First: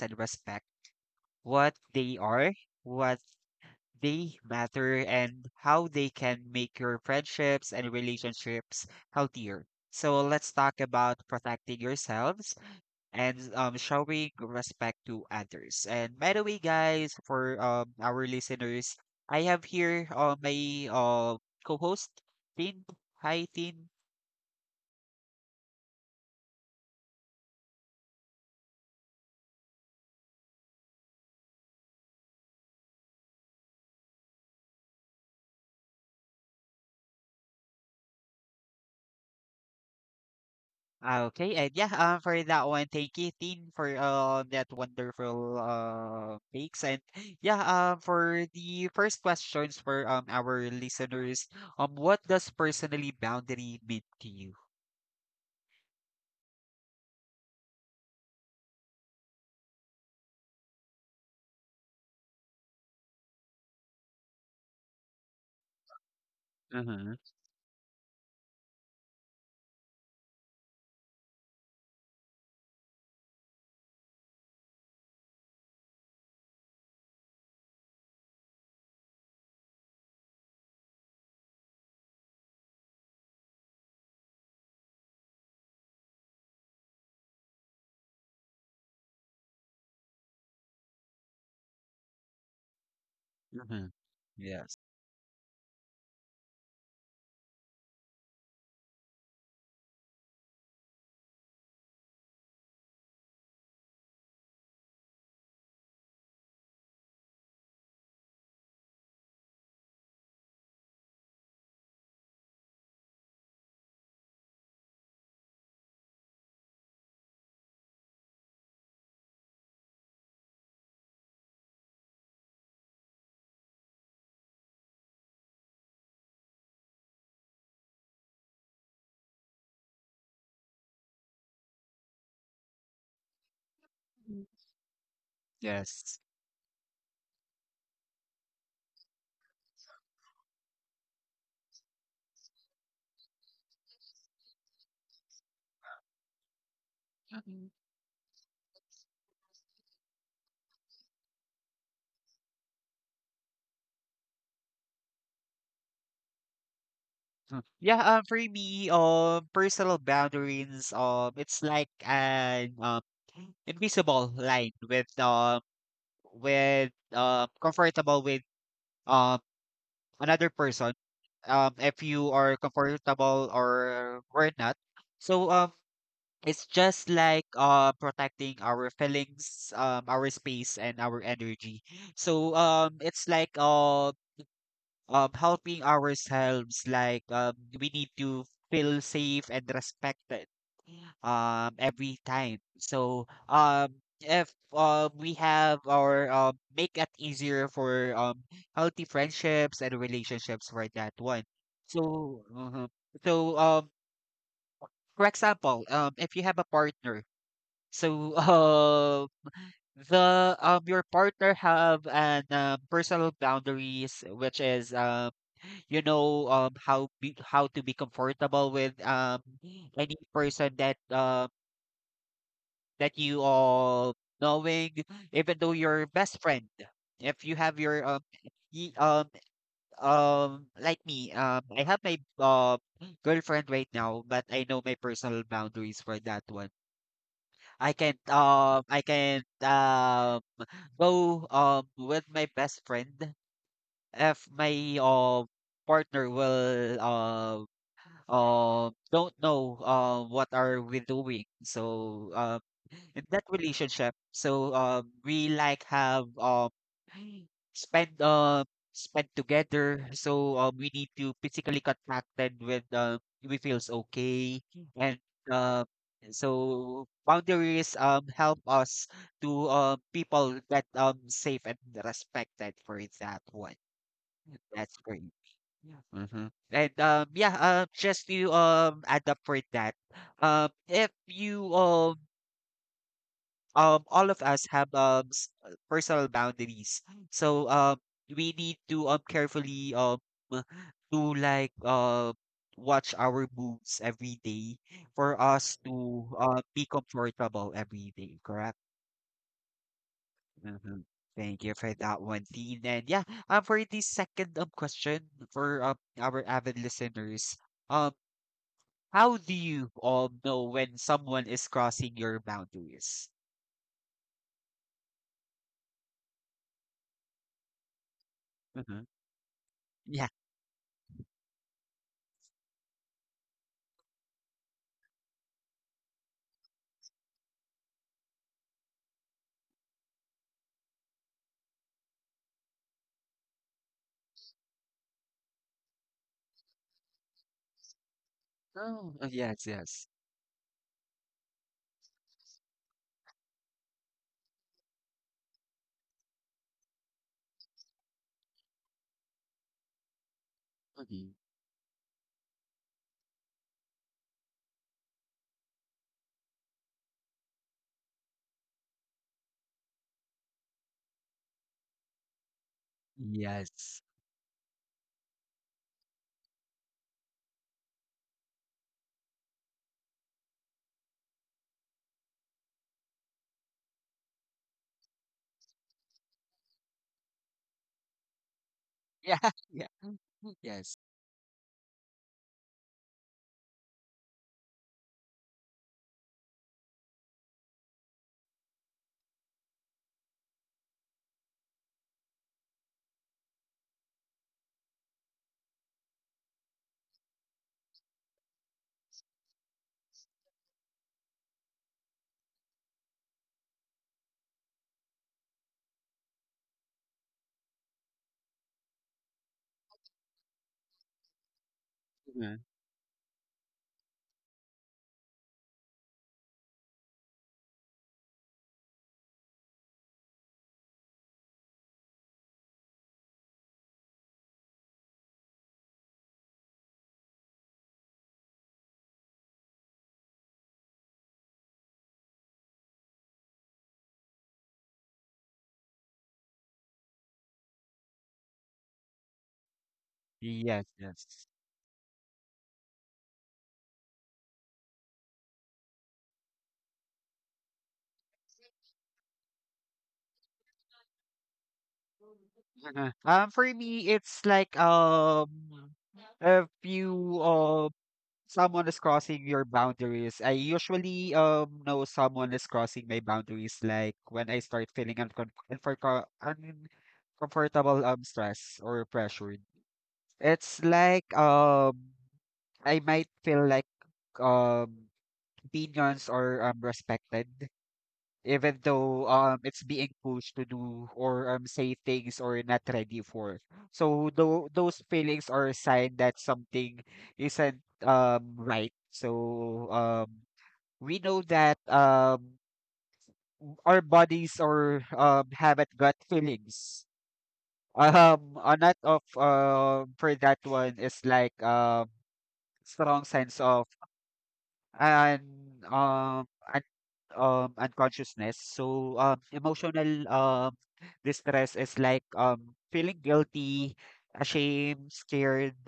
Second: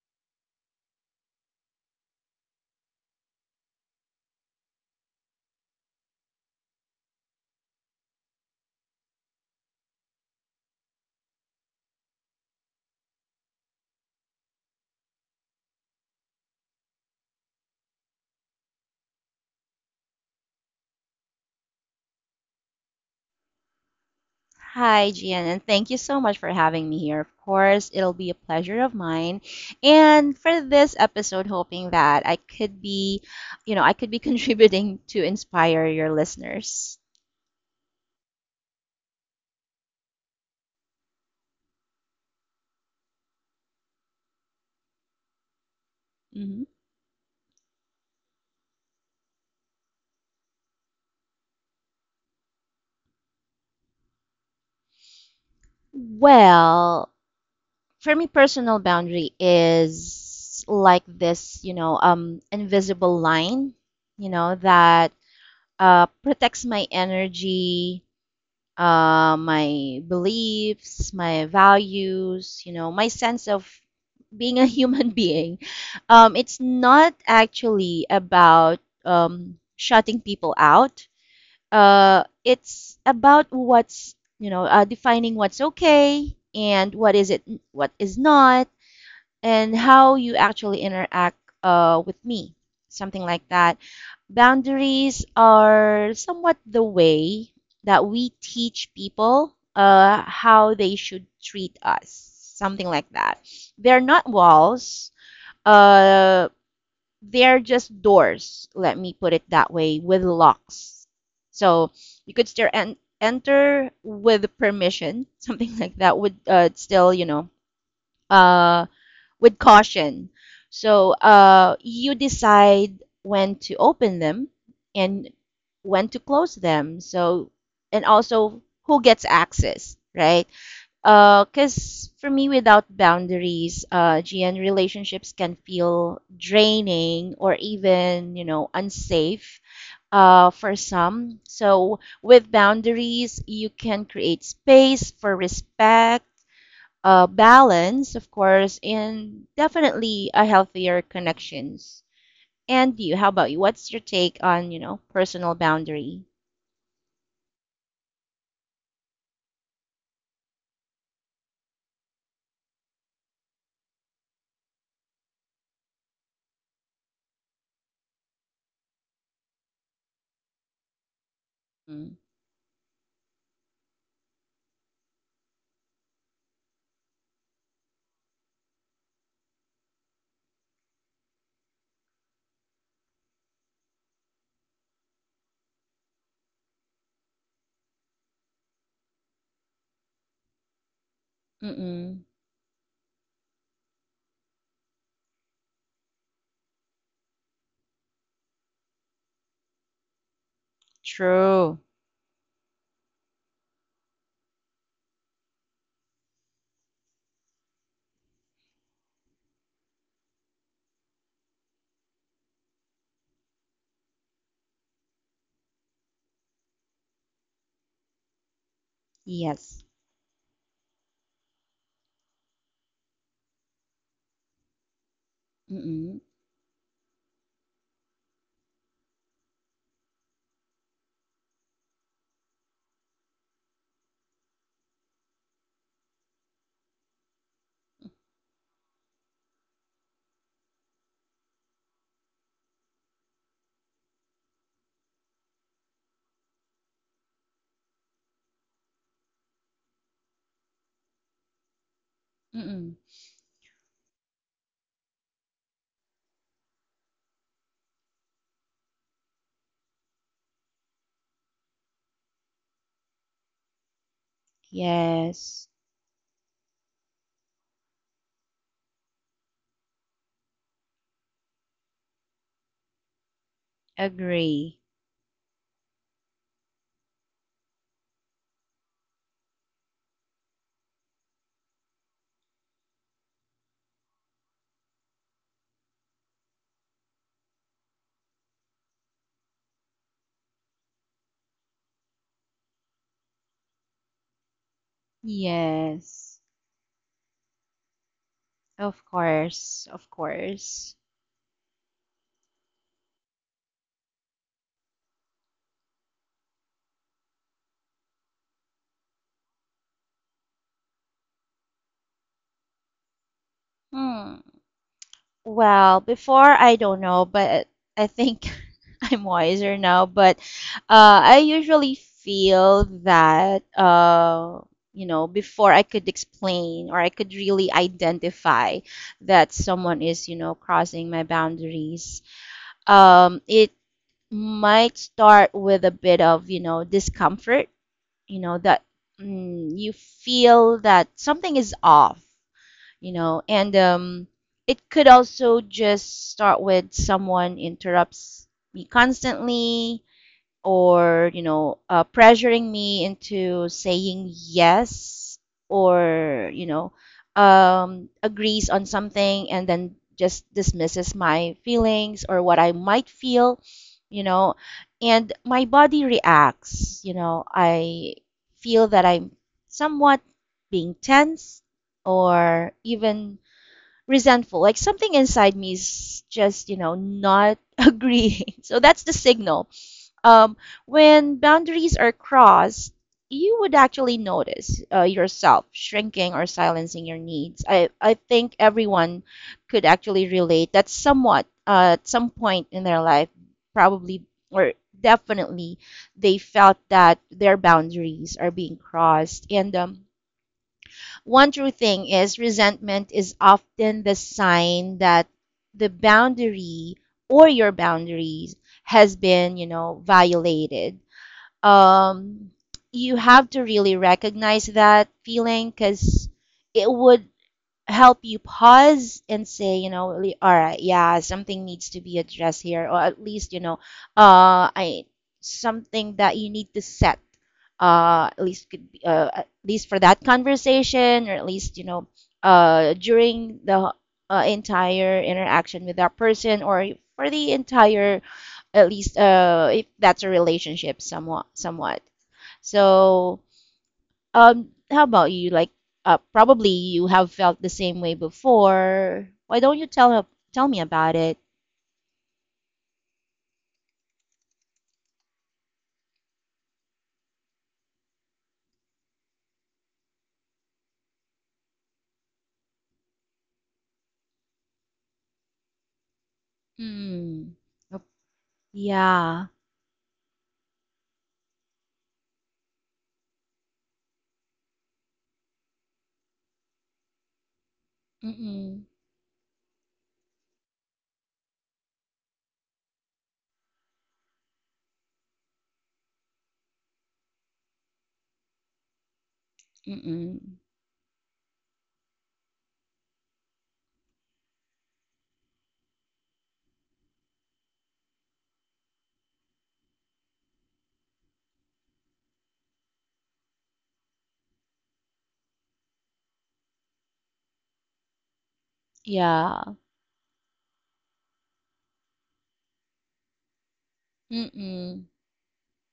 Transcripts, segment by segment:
and respect, what they are, what they matter, and how they can make your friendships and relationships healthier. So let's talk about protecting yourselves and showing respect to others. And by the way, guys, for our listeners, I have here my co-host, Tin. Hi, Tin. Hi, Gian, and thank you so much for having me here. Of course, it'll be a pleasure of mine. And for this episode, hoping that I could be, I could be contributing to inspire your listeners. Ah, okay, and yeah, for that one, thank you, Tin, for that wonderful Mhm. takes. And yeah, for the first questions for our listeners, what does personally boundary mean to you? Well, for me, personal boundary is like this, you know, invisible line, you know, that protects my Mm-hmm. energy, my beliefs, my values, you know, my sense of being a human being. It's not actually about shutting people out. It's about, what's you know, defining what's okay and what is it, what is not, and how you actually interact with me, something like that. Mm-hmm. Yes. Boundaries are somewhat the way that we teach people how they should treat us, something like that. They're not walls, uh, they're just doors, let me put it that way, with locks. So you could still enter with permission, something like that, would still, you know, uh, with caution. So you decide when to open them and when to close them. So, and also who gets access, right? Because for me, without boundaries, Mhm. GN relationships can feel Yes. draining or even, you know, unsafe for some. So, with boundaries, you can create space for respect, Mhm. balance, of course, and definitely a healthier connections. And you, how about you? What's your take on, you know, personal boundary? Mm. Yeah, for me, personal boundaries, it's like an invisible line with with comfortable with um another person, if Mm. you are comfortable or not. So it's just like protecting our feelings, our space, and our energy. So it's like helping ourselves. Like we need to feel safe and respected every Mm-mm. time. So if we have our make it easier for healthy friendships and relationships for that one. True. So so um for example, if you have a partner, so the your partner have an personal boundaries which is you know how to be comfortable with Yes. any person that that you all knowing, even though your Mm-mm. best friend. If you have your y- um, like me, I have my girlfriend right now, but I know my personal boundaries for that one. I can't go with my best friend if my partner will don't know what are we doing. So Mm-mm. in that relationship, so we like have spend spend together. So we need to physically contacted with if it feels okay and Yes. uh, so boundaries help us to people get safe and respected for that one. Mm, Agree. that's great. Mm-hmm. And yeah, just to add up for that, if you all of us have personal boundaries, so we need to carefully to like watch our moves every day for us to Yes. Be comfortable every day, correct? Of course. Of course. Mhm. Thank you for that one, Dean. And yeah, for the second question for our avid listeners, um, how do you all know when someone is crossing your boundaries? Hmm. Well, before I don't know, but I think Mm-hmm. I'm wiser now. Yeah. But I usually feel that, you know, before I could explain or I could really identify that someone is, you know, crossing my boundaries. It might start with a bit of, you know, discomfort. You know that, Oh, yes, mm, you yes. feel that something is off, you know. And it could also just start with someone interrupts me constantly or, Mhm. you know, pressuring me into saying yes, or you know, agrees on something and then just dismisses my feelings or what I might feel, Yes. you know. And my body reacts, you know, I feel that I'm somewhat being tense or even resentful, like something inside me is just, you know, not agreeing. So that's the Yeah, signal. yeah. Mm-hmm. um, Yes. when boundaries are crossed, you would actually notice yourself shrinking or silencing your needs. I think everyone could actually relate that somewhat at some point in their life, probably or definitely, they felt that their boundaries are being crossed. And one true thing is resentment is often the sign that the boundary or your boundaries has been, you know, violated. um, Mhm. you have to really recognize that feeling because it would help you pause and say, you know, really, all right, yeah, something needs to be addressed here, or at least, you know, I something that you need to set. At least could be, at least for that conversation, or at least you know, during the entire interaction with that person, or for the entire, at least, if that's a Yes, relationship, somewhat, yes. somewhat. So, how about you? Like, probably you have felt the same way before. Why don't you tell me about it? Uh huh. For me, it's like if you someone is crossing your boundaries. I usually know someone is crossing my boundaries like when I start feeling Hmm. Nope. uncomfortable, stress or Yeah. pressured. It's like I might feel like um opinions or respected even Mm-mm. though it's being pushed to do or say things or not ready for. So those feelings are a sign that something isn't right. So Mm-mm. we know that our bodies or haven't got feelings. A lot of for that one is like strong sense of and um unconsciousness. So Yeah. emotional distress is like feeling guilty, Mm-mm. ashamed, scared,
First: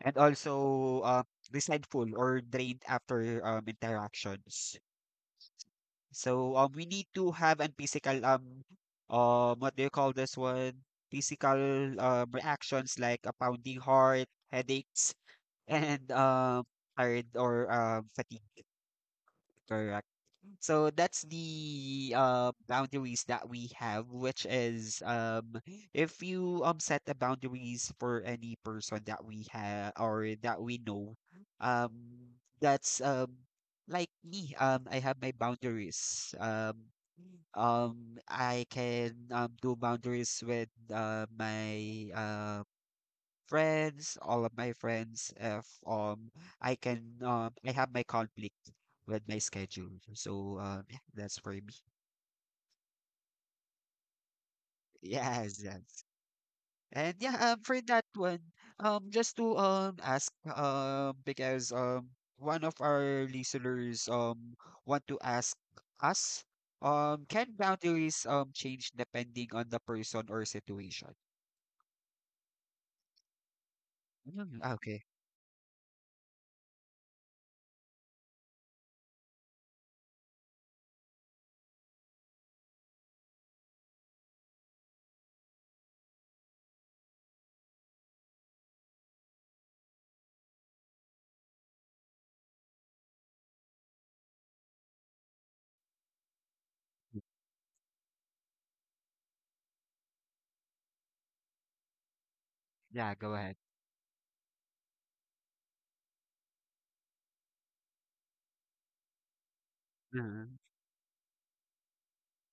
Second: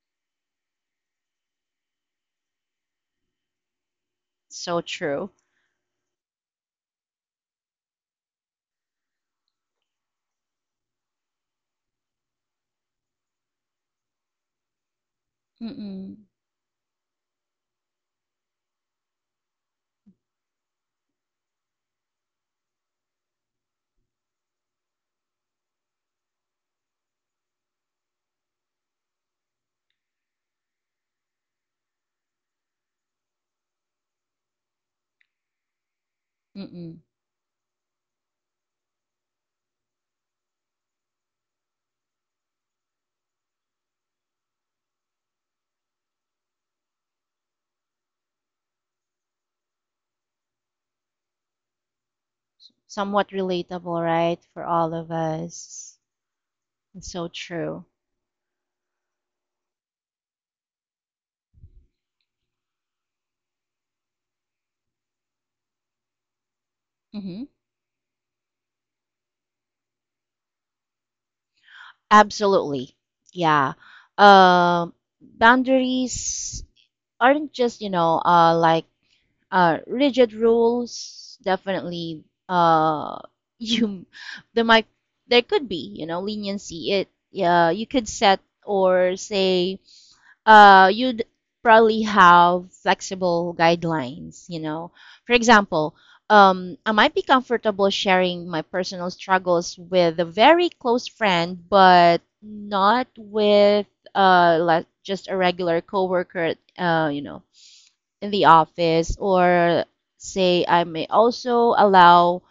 and also um resentful or drained after interactions. So true. So we need to have an physical what do you call this one? Physical reactions like a pounding heart, headaches, and Mm-mm. Tired or fatigue. Correct. So that's the boundaries that we have, which is if you set the boundaries for any person that we have or that we know, um, that's like me. I have my boundaries. Mm-mm. um, I can do boundaries with my friends, all of my friends, if I can I have my conflict with my schedule. So yeah, that's for me. Somewhat relatable, right? For all of Yes, yes. us. And So yeah, for true. that one, just to ask because one of our listeners want to ask us Mm-hmm. can boundaries change depending on the person or situation? Absolutely. Yeah. Mm, Um, okay. Boundaries aren't just, you know, like rigid rules, definitely. Uh, you there might, there could be, you know, leniency. It Yeah, you could set or say, you'd probably have flexible guidelines. You know, for example. I might be comfortable sharing my personal struggles with a very close friend, but not Yeah, go ahead. with like just a regular coworker. You know, in the office, or Mhm, say I may also allow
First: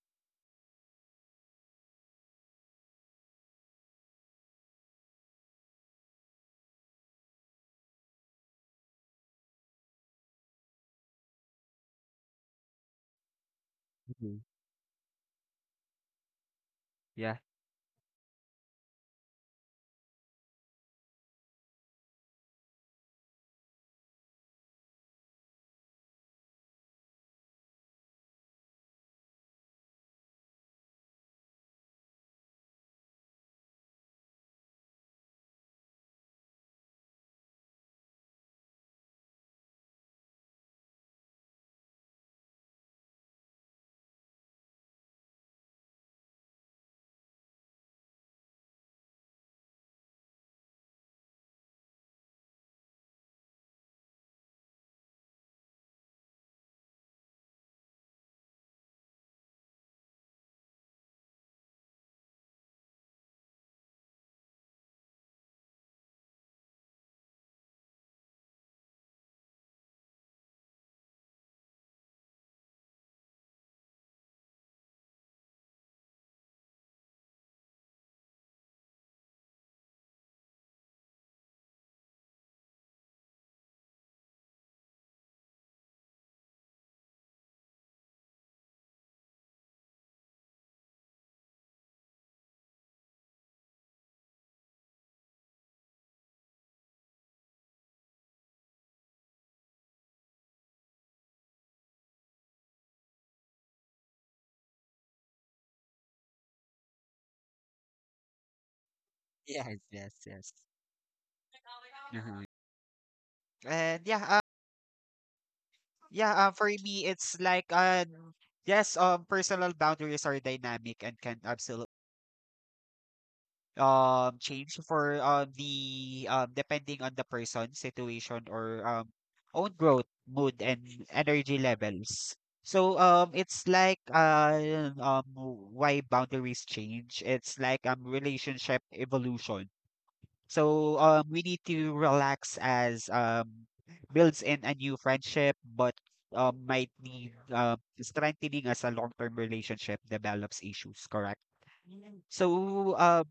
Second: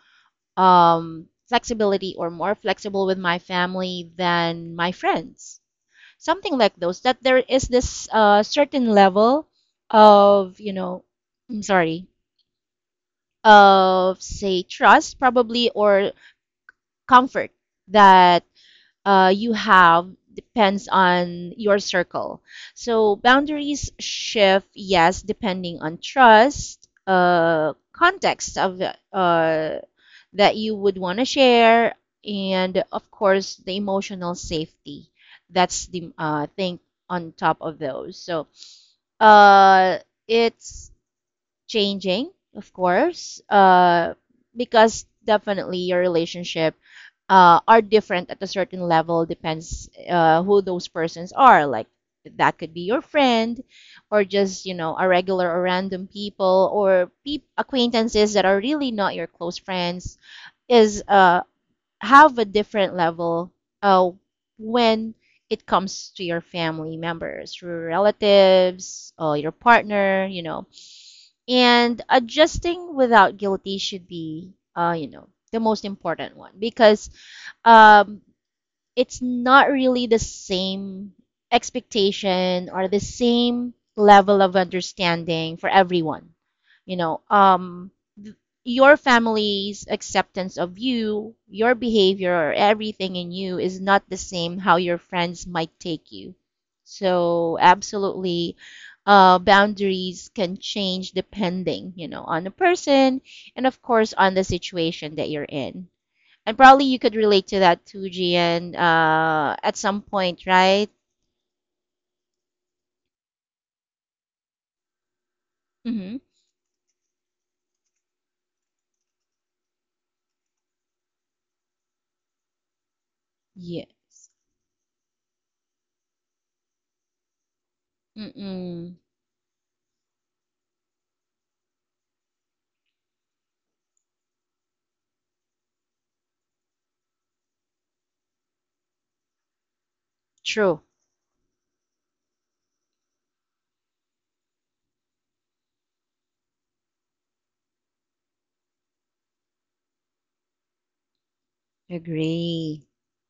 flexibility or more flexible with my family than my friends. Something like those, that there is this certain level of, you know, I'm sorry, of mhm. say trust probably or Yeah. comfort that you have depends on your circle. So boundaries shift, yes, depending on trust, context of the, that you would want to share, and of course the emotional safety. That's the thing on top of those. So uh, it's changing, of course, because definitely your relationship are different at a certain level, depends who those persons are. Like that could be your friend, or just, you know, a regular or random people, or acquaintances that are really not your close friends. Is have a different level uh, when it comes to your family members, your relatives, or your partner, you know. And adjusting without guilty should be, you know, the most important one because um, it's not really the same expectation or the same level of understanding for everyone. You know, th- your family's acceptance of you, your behavior, or everything in you is not the same how your friends might take you. So, absolutely, boundaries can change depending, you know, on the person and, of course, on the situation that you're in. And probably you could relate to that too, Gian, at Yes, some yes, point, yes. right? Hmm. And yeah, Mm-hmm. yeah, for me, it's like yes, personal boundaries are dynamic and can absolutely Yeah. Change for the depending on the person, situation, or Mm-mm. Own growth, mood, and energy levels. So it's like why boundaries change. It's like relationship evolution. True. So we need to relax as builds in a new friendship, but might need strengthening as a long-term relationship develops issues, correct? Agree. So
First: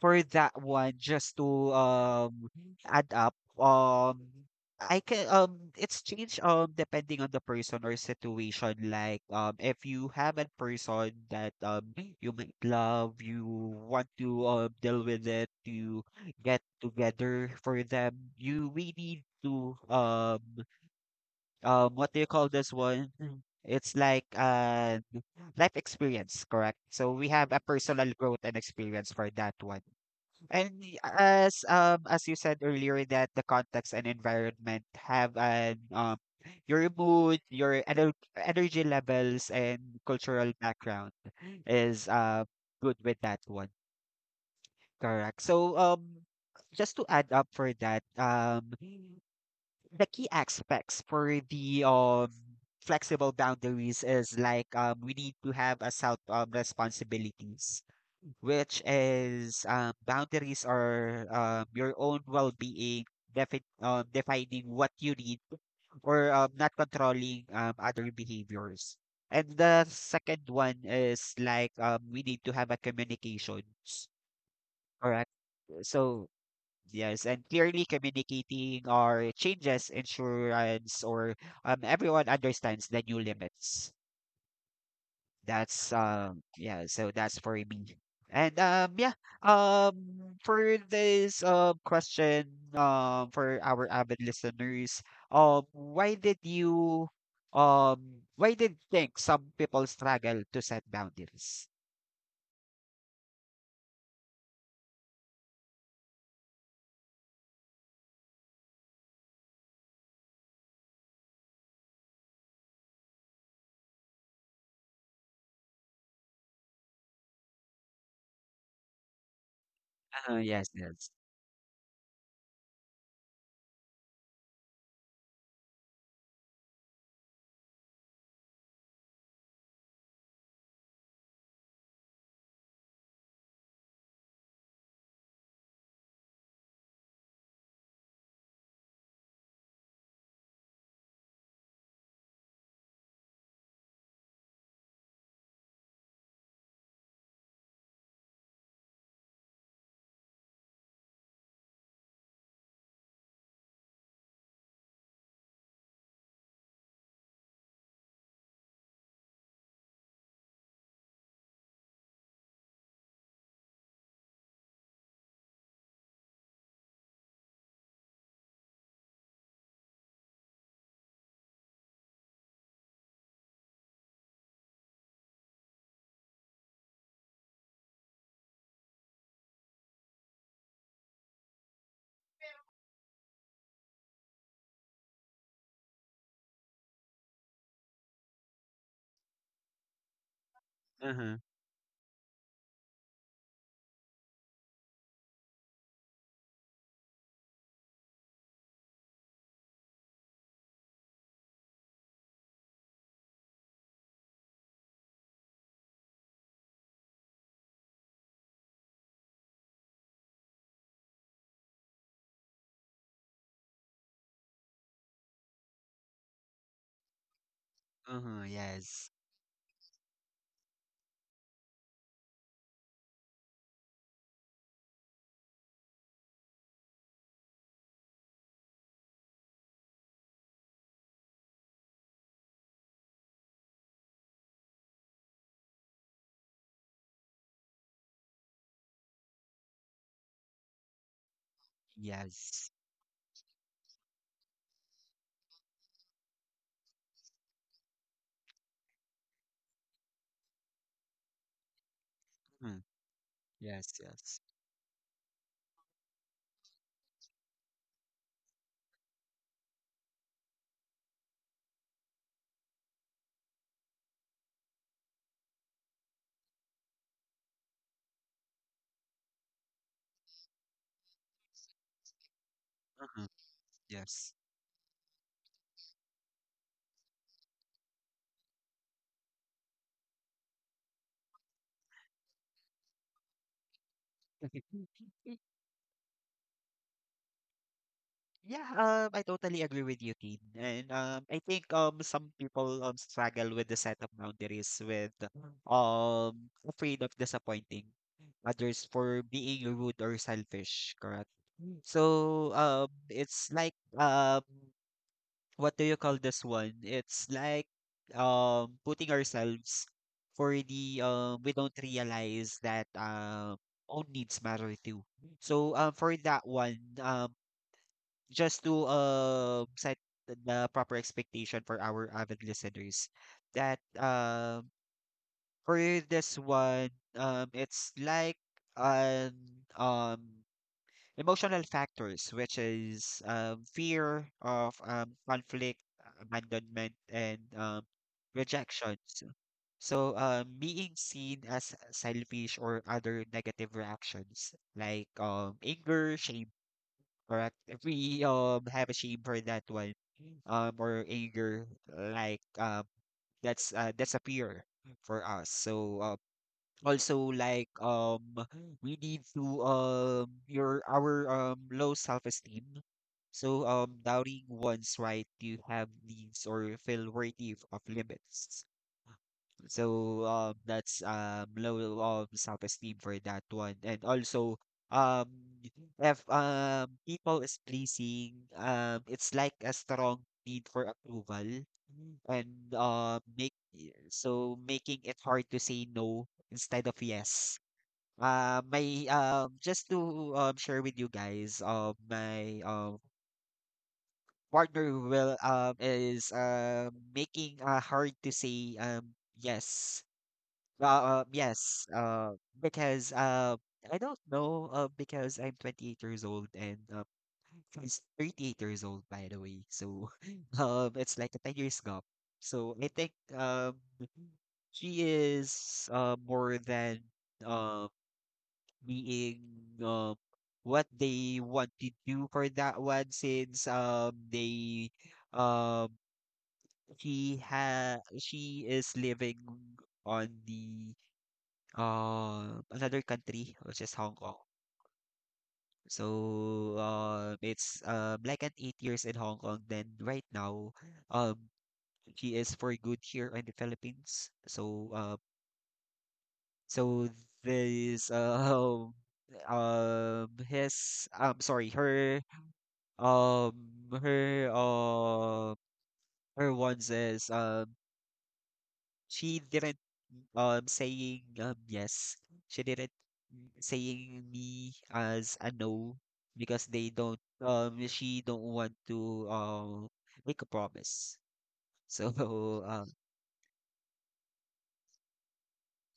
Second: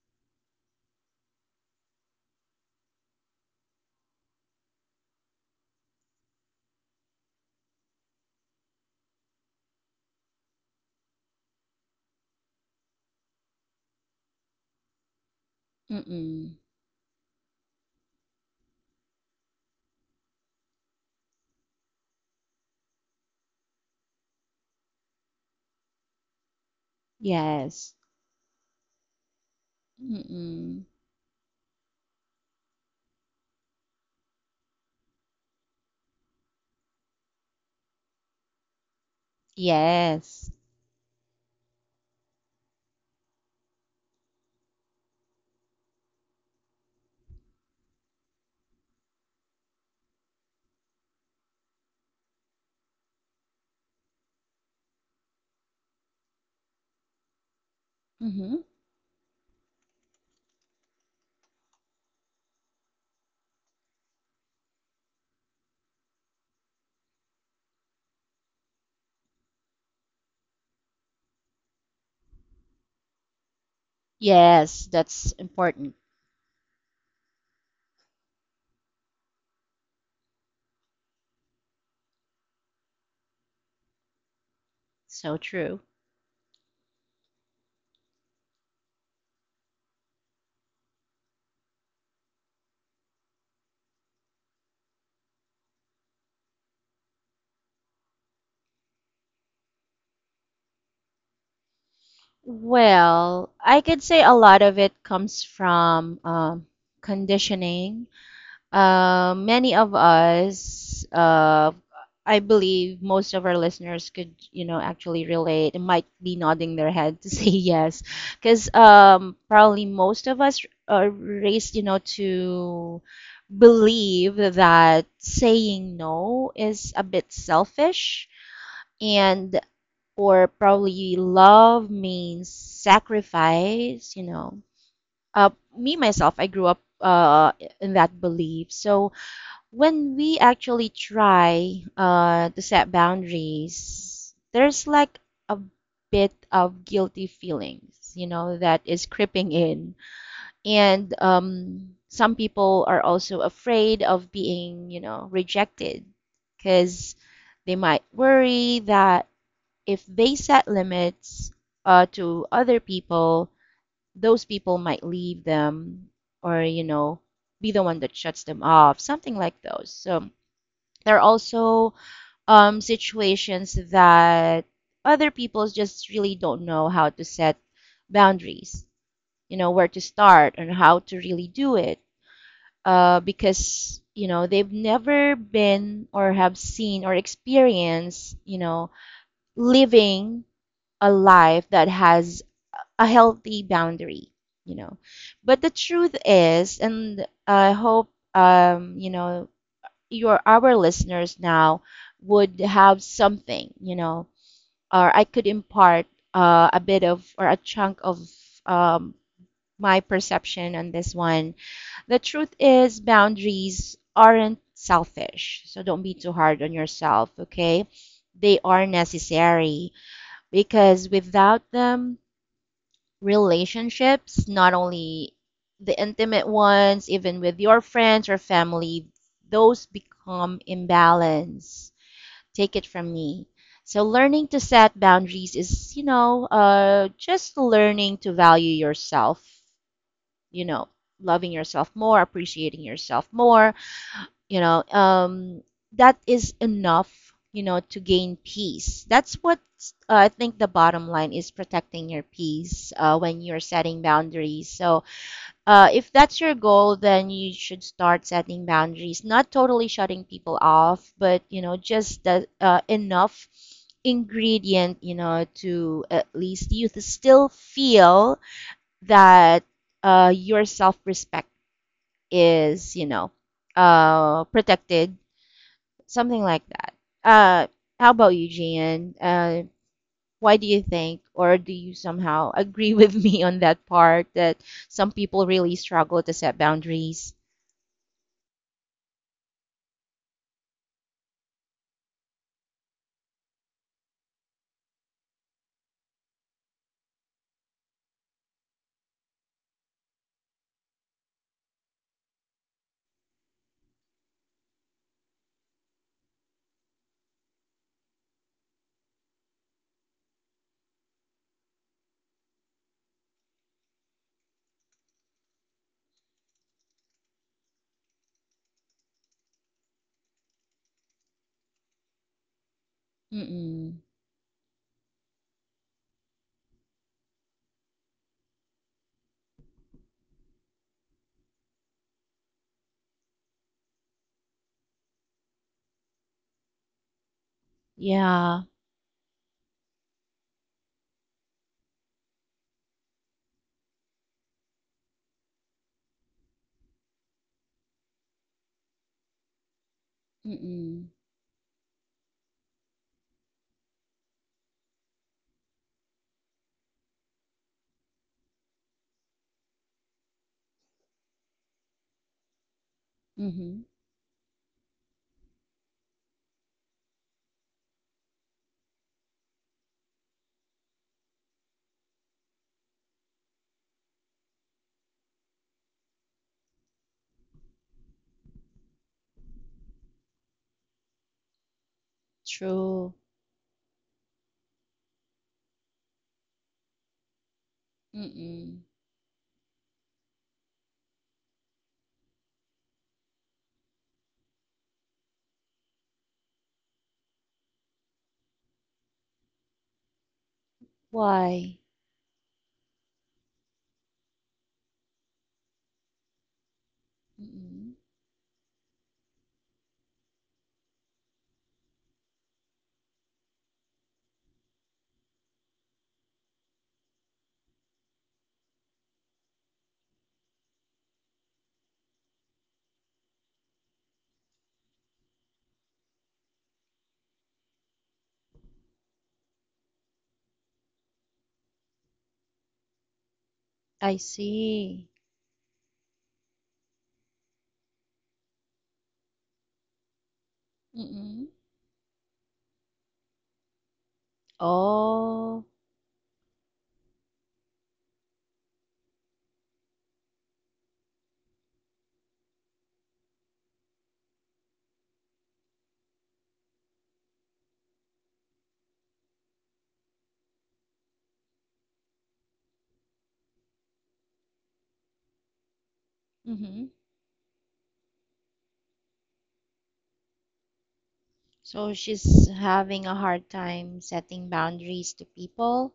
for that one, just to add up, I can it's changed depending on the person or situation. Like if you have a person that you might love, you want to deal with it, you Mm-mm. get together for them, you really need to what do you call this one? It's like life experience, correct? So we have a Yes. personal growth and experience for that one. And Mm-mm. As you said earlier that the context and environment have an your mood, your energy levels and cultural Yes. background is good with that one. Correct. So just to add up for that, the key aspects for the flexible boundaries is like we need to have a self responsibilities Mm-hmm. which is boundaries are your own well-being, defining what you need, or not controlling other behaviors. And the second one is like we need to have a communications. Yes, Correct. that's important. So yes, and clearly communicating our changes, insurance, or everyone understands the new limits. So true. That's yeah, so that's for me. And yeah, um for this question for our avid listeners, um why did you why did you think some people struggle to set boundaries? Well, I could say a lot of it comes from conditioning. Many of us, I believe most of our listeners could, you know, actually relate and might be nodding their head to say yes. Because probably most Uh-huh, of us yes, are yes. raised, you know, to believe that saying no is a bit selfish and or probably love means sacrifice, you know. Uh, Me myself, I grew up in that belief. So when we actually try to set boundaries, there's like a bit of guilty feelings, you know, that is creeping in. And some people are also afraid of being, you know, rejected because they might worry that if they set limits to other people, those people might leave them or, you know, be the one that shuts them off, something like those. So there are also situations that other people just really don't know how to set boundaries, you know, where to start and how to really do it because, you know, they've never been or have seen or experienced, you know, living a Uh-huh. life that has a healthy boundary, you know. But the truth is, and I hope, you know, your our listeners now would have something, you know, or I could impart a bit of or a chunk of um, my perception on this one. The truth is, boundaries aren't selfish, so don't be too hard on yourself, okay? Uh-huh, They are yes. necessary because without them, relationships, not only the intimate ones, even with your friends or family, those become imbalance. Take it from me. So learning to set boundaries is, you know, just learning to value yourself, you know, loving yourself more, Yes. appreciating yourself more, you know, that is enough, you know, to gain peace. That's what, I think the bottom line is protecting your Uh-huh, peace when you're yes, setting yes. boundaries. So if that's your goal, then you should start setting boundaries, not totally shutting people off, but you know, just the enough ingredient, you know, to at least you to still feel that your self-respect is, you Uh-huh, know, yes. Protected, something like that. Uh, how about you, Gian? Why do you think, or do you somehow agree with me on that part that some people really struggle to set boundaries? Yeah, I totally agree with you, Tin. And I think some people struggle with the set of boundaries, with afraid of disappointing others for being rude or selfish. Correct. Mm. So it's like what do you call this one? It's like putting ourselves for the we don't realize that own needs matter too. So for that one, just to set the proper expectation for our avid listeners that Mm-mm. For this one, it's like an um emotional factors which is fear of conflict, abandonment, and Yeah. rejections, so being seen as selfish or other negative reactions like anger, shame. Correct. If we have a shame for that one, or Mm-mm. anger, like that's a fear for us. So also like we need to your our low self esteem. So Mm-hmm. Doubting one's right to have needs or feel worthy of limits. So that's low self-esteem for that one. And also um if people is pleasing, it's like a strong need for approval and True. Make so making it hard to say no instead of yes. Mm-mm. My, just to share with you guys, my partner will, is making hard to say yes, Why? yes, because I don't know, because I'm 28 years old and Mm-mm. he's 38 years old, by the way. So it's like a 10 years gap. So I think um, she is more than uh, being uh, what they want to do for that one since they um, she is living on the another country, which is Hong I Kong. see. So it's like an 8 years in Hong Kong. Then right now, Mm-mm. um, she is for good here in the Philippines. So Oh. so this his sorry, her um her uh her ones is she didn't, saying, yes. She didn't saying me as a no because Mm-hmm. they don't, she don't want to, make a promise. So So, she's um, having a hard time setting boundaries to people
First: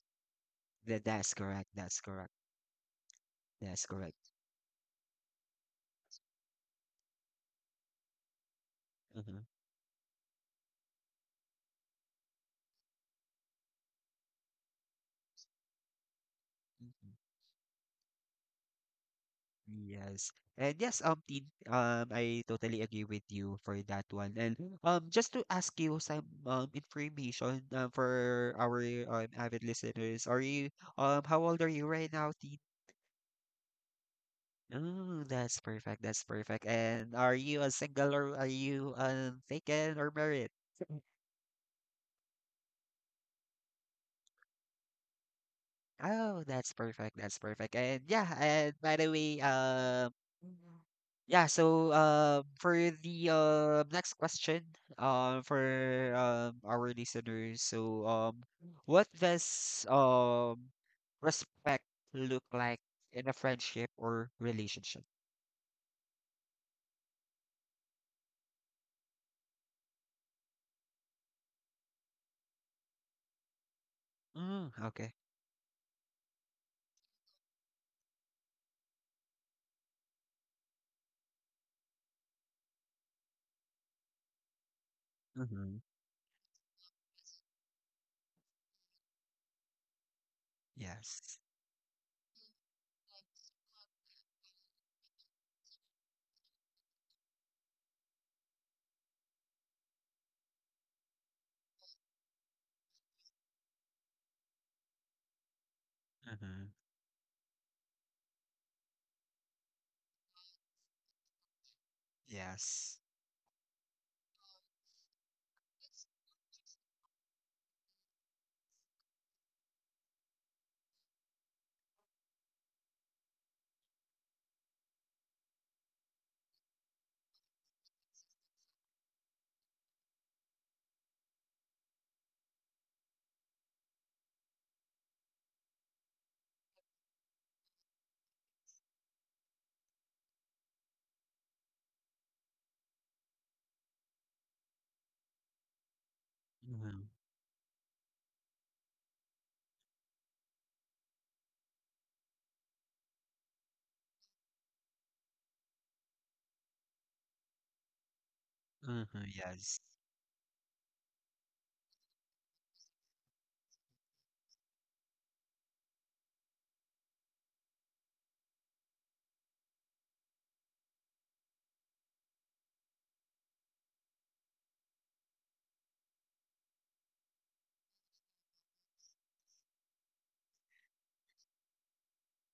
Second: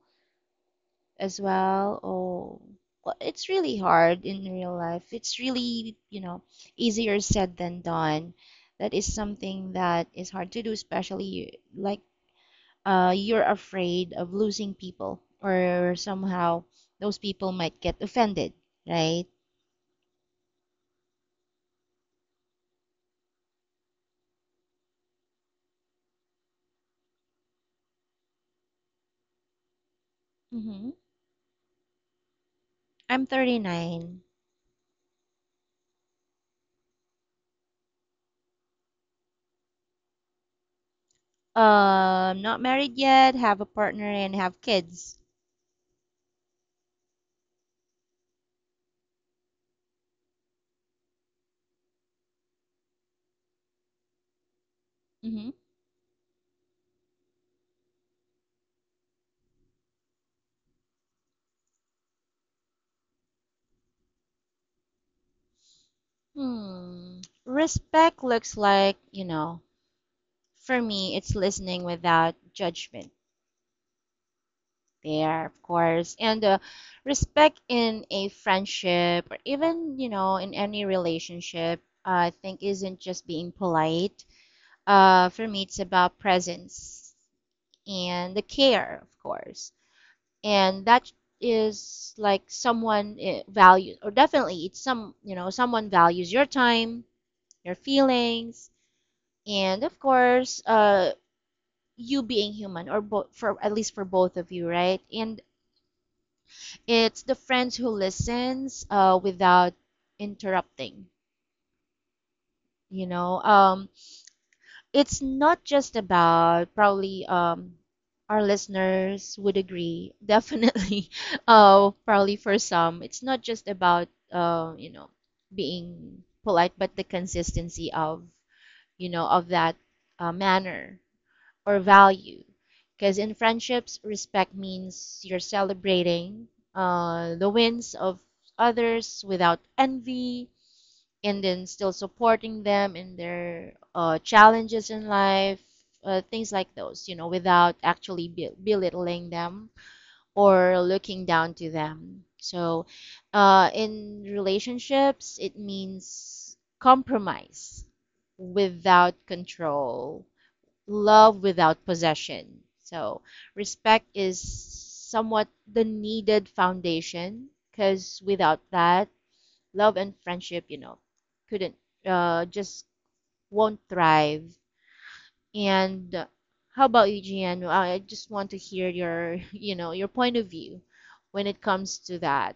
that that's as correct. well. That's correct. Oh, well, it's really That's hard correct. in real life. It's really, you know, easier said than done. That is Uh-huh. something that is hard to do, especially like you're afraid of losing people or somehow those people might get offended, right? Yes. And yes, Tin, I totally agree with you for that one. And just to ask you some information, for our avid listeners, are you Hmm. How old are you right now, Tin? I'm 39. Oh, that's perfect. That's perfect. And are you a single or are you taken or married? Not married yet, have a partner and have kids. Oh, that's perfect, that's perfect. And by the way, for the next question, Mm-hmm. for our listeners, what does respect look like in a friendship or relationship? Hmm. Respect looks like, you know, for me, it's listening without judgment Mm, okay. there, of course. And respect in a friendship or even, you know, in any relationship, I think isn't just being polite. For me, Mm-hmm. it's about presence and the care, of course. And that Yes. is like someone values, or definitely it's some, you know, someone values your time, your feelings, and of course you being human or both, for at least for both of you, right? And Mm-hmm. it's the friends who listens without interrupting, Yes. you know. It's not just about probably, our listeners would agree, definitely probably for some, it's not just about you know, being polite, but the consistency of, you know, of that manner or value. Because in friendships, respect means you're celebrating the wins of others without envy, and then still supporting them in their challenges in life, things like Mm-hmm. those, you know, without actually belittling them or looking down to them. So in relationships, it means compromise without Mm-hmm. Yes. control, love without possession. So respect is somewhat the needed foundation, because without that, love and friendship, you know, couldn't, just won't thrive. And How about you, Gian? Well, I just want to hear your, you know, your point of view when it comes to that.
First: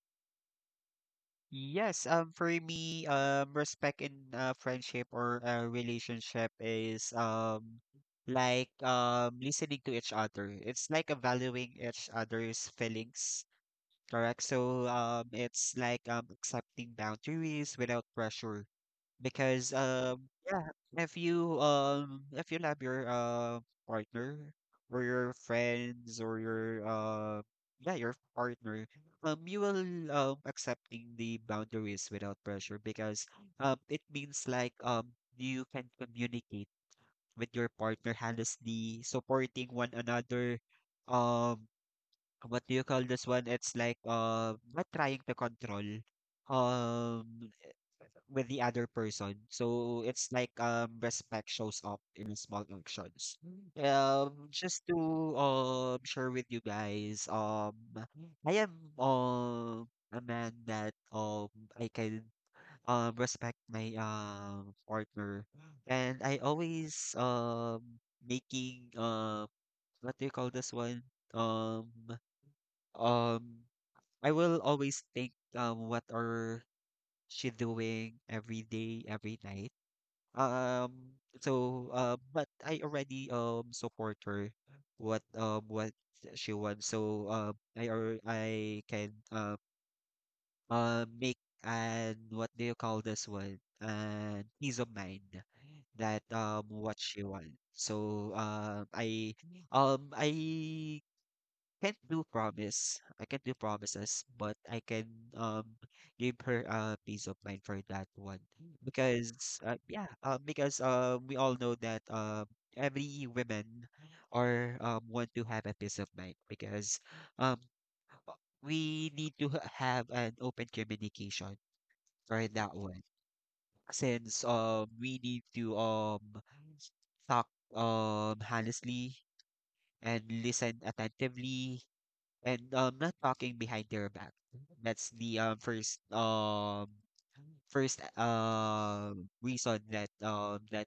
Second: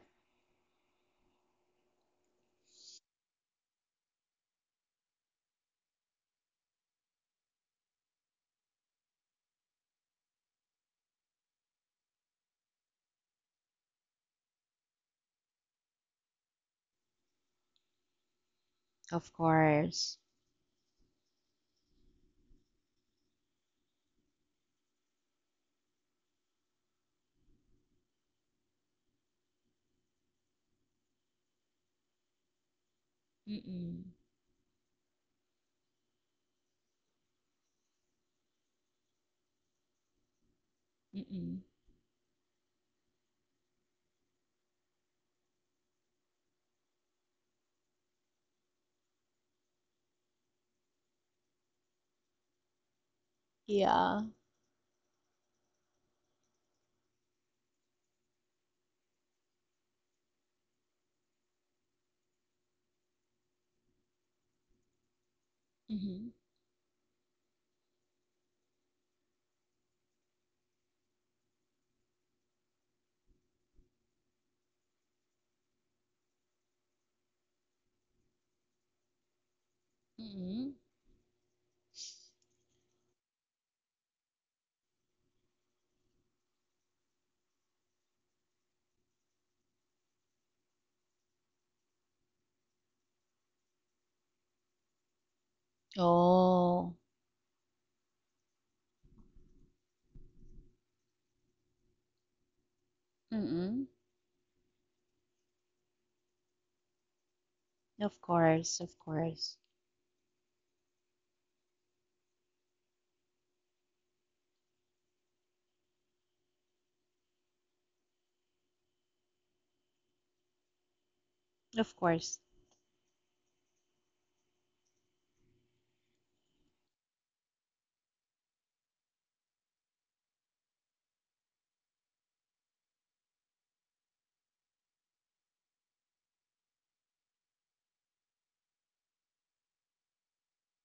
Yes, for me, respect in friendship or a relationship is like listening to each other. It's like valuing each other's feelings, correct? So it's like accepting boundaries without pressure Of because course. Yeah, if you love your partner or your friends or your yeah, your partner, you will accepting the boundaries without pressure because it Mm-mm. means like you can communicate with your partner honestly, supporting one another. Mm-mm. um what do you call this one? It's like not trying to control um with the other person. So it's like respect shows up in small actions. Mm. Yeah. Just to share with you guys, I am a man that I can respect my partner, and Mm-hmm. I always making what do you call this one? Um um I will always think what are she doing every day, every night. Mm-mm. But I already support her what she wants. So I or I can make and what do you call this one? And peace of mind that Oh. what she wants. So I can't do promise. I can't do Mm-mm. promises, but I can um give her a peace of mind for that Of one course, of because course. Yeah, because we all know that every women or want to have a peace of mind because um we need to have an open communication Of course. for that one, since we need to talk honestly and listen attentively and not talking behind their back. That's the first reason that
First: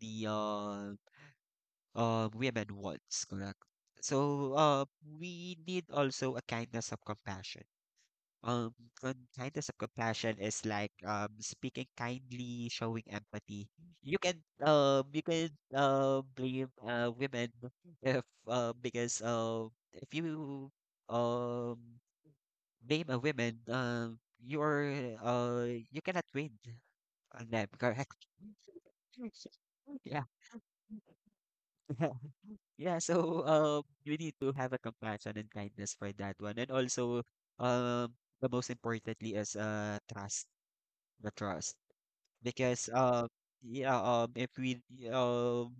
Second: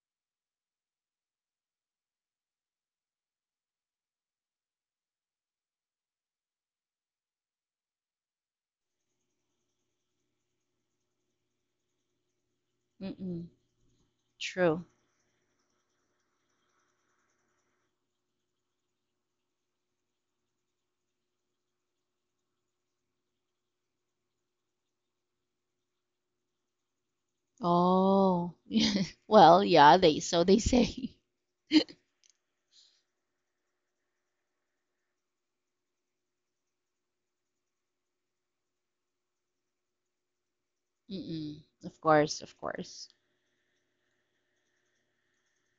the women wants, correct? So we need also a kindness of compassion. Um and kindness of compassion is like speaking kindly, showing Mm-mm. empathy. True. You can blame women if because if you um name a woman, you're uh, you cannot win on them, correct? Oh, well, yeah, they Yeah, so they say. yeah. So you need to have a compassion and kindness for that one, and also um, the most importantly is trust, the Mm-mm. trust, Of course, of because course. Yeah, if we um,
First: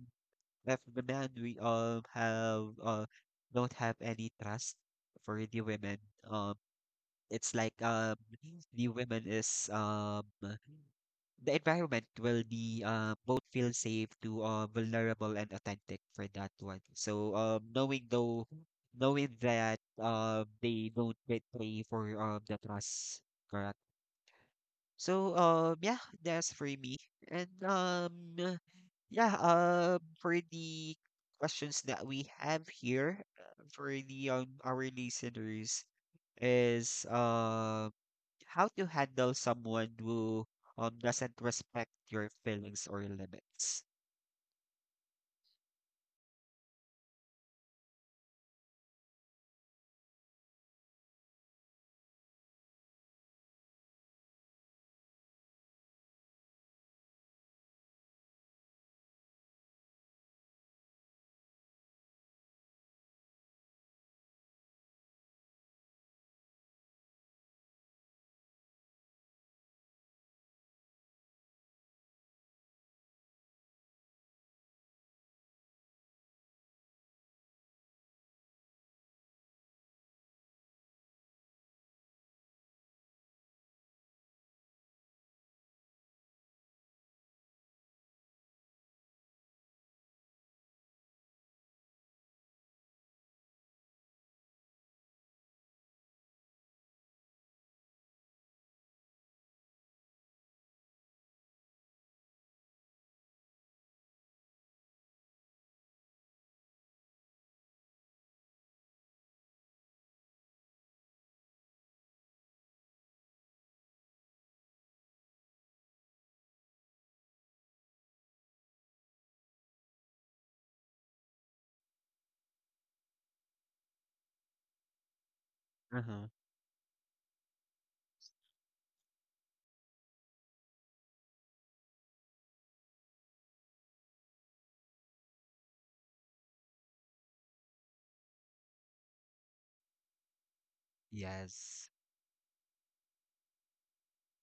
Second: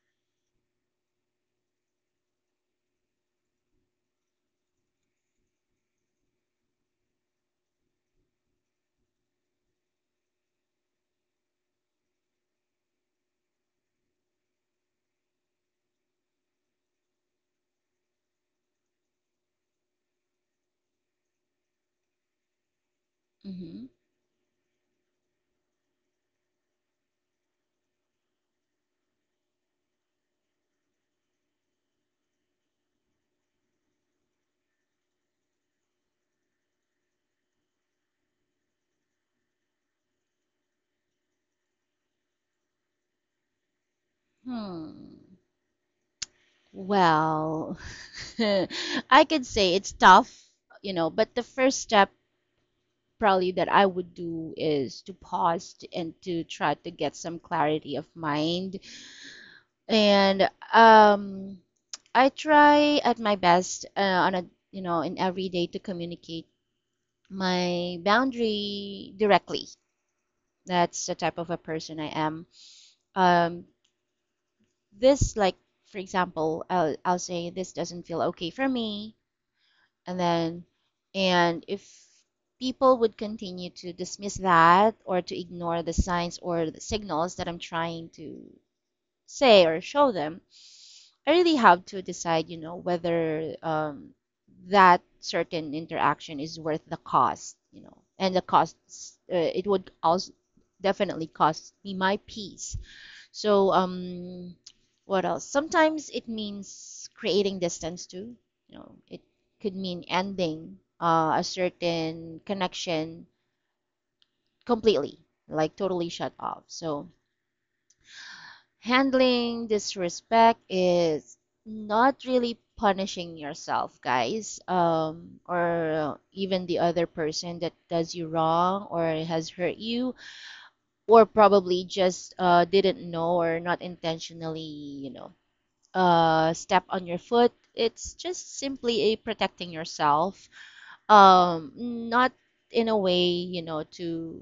if the man we have don't have any trust for the women, um it's like the women is the environment will be both feel safe to vulnerable and authentic for that one. So knowing that they don't betray for the trust, correct. Hmm. So yeah, that's for me. And yeah, for the questions that we have here, for the our listeners is how to handle someone who doesn't respect your feelings or limits. Hmm. Well, I could say it's tough, you know, but the first step probably that I would do is to pause and to try to get some clarity of mind. And I try at my best on a, you know, in every day to communicate my boundary directly. That's the type of a person I am. Um, this, like, for example, I'll say this doesn't feel okay for me. And then, and if people would continue to dismiss that or to ignore the signs or the signals that I'm trying to say or show them, I really have to decide, you know, whether that certain interaction is worth the cost, you know, and the costs, it would also definitely cost me my peace. So, what else? Sometimes it means creating distance too. You know, it could mean ending a certain connection completely, like totally shut off. So handling disrespect is not really punishing yourself, guys, or Uh-huh. even the other person that does you wrong or has hurt you, or probably just didn't know or not intentionally, you know, step on your foot. It's just simply a protecting yourself, Yes. not in a way, you know, to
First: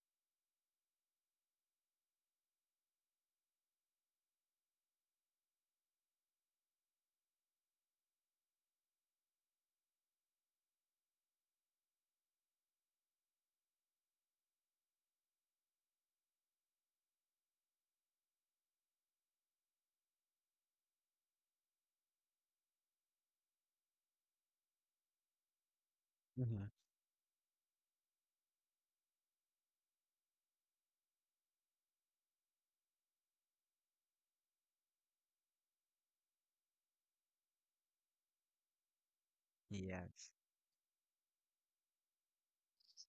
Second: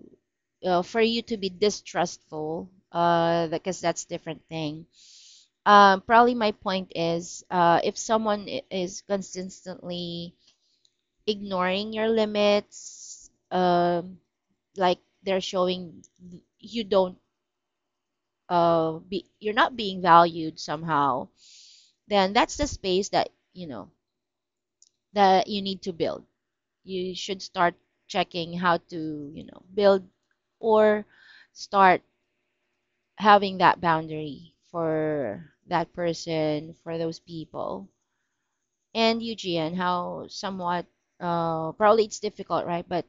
for you to be distrustful, because that's different thing. Um, probably my point is if someone is consistently ignoring your limits, like they're showing you don't be you're not being valued somehow, then that's the space that you know that you need to build. Uh-huh. You should start checking how to, you know, build or start having that boundary for that person, for those people. And Eugene, how Yes. somewhat probably it's difficult, right? But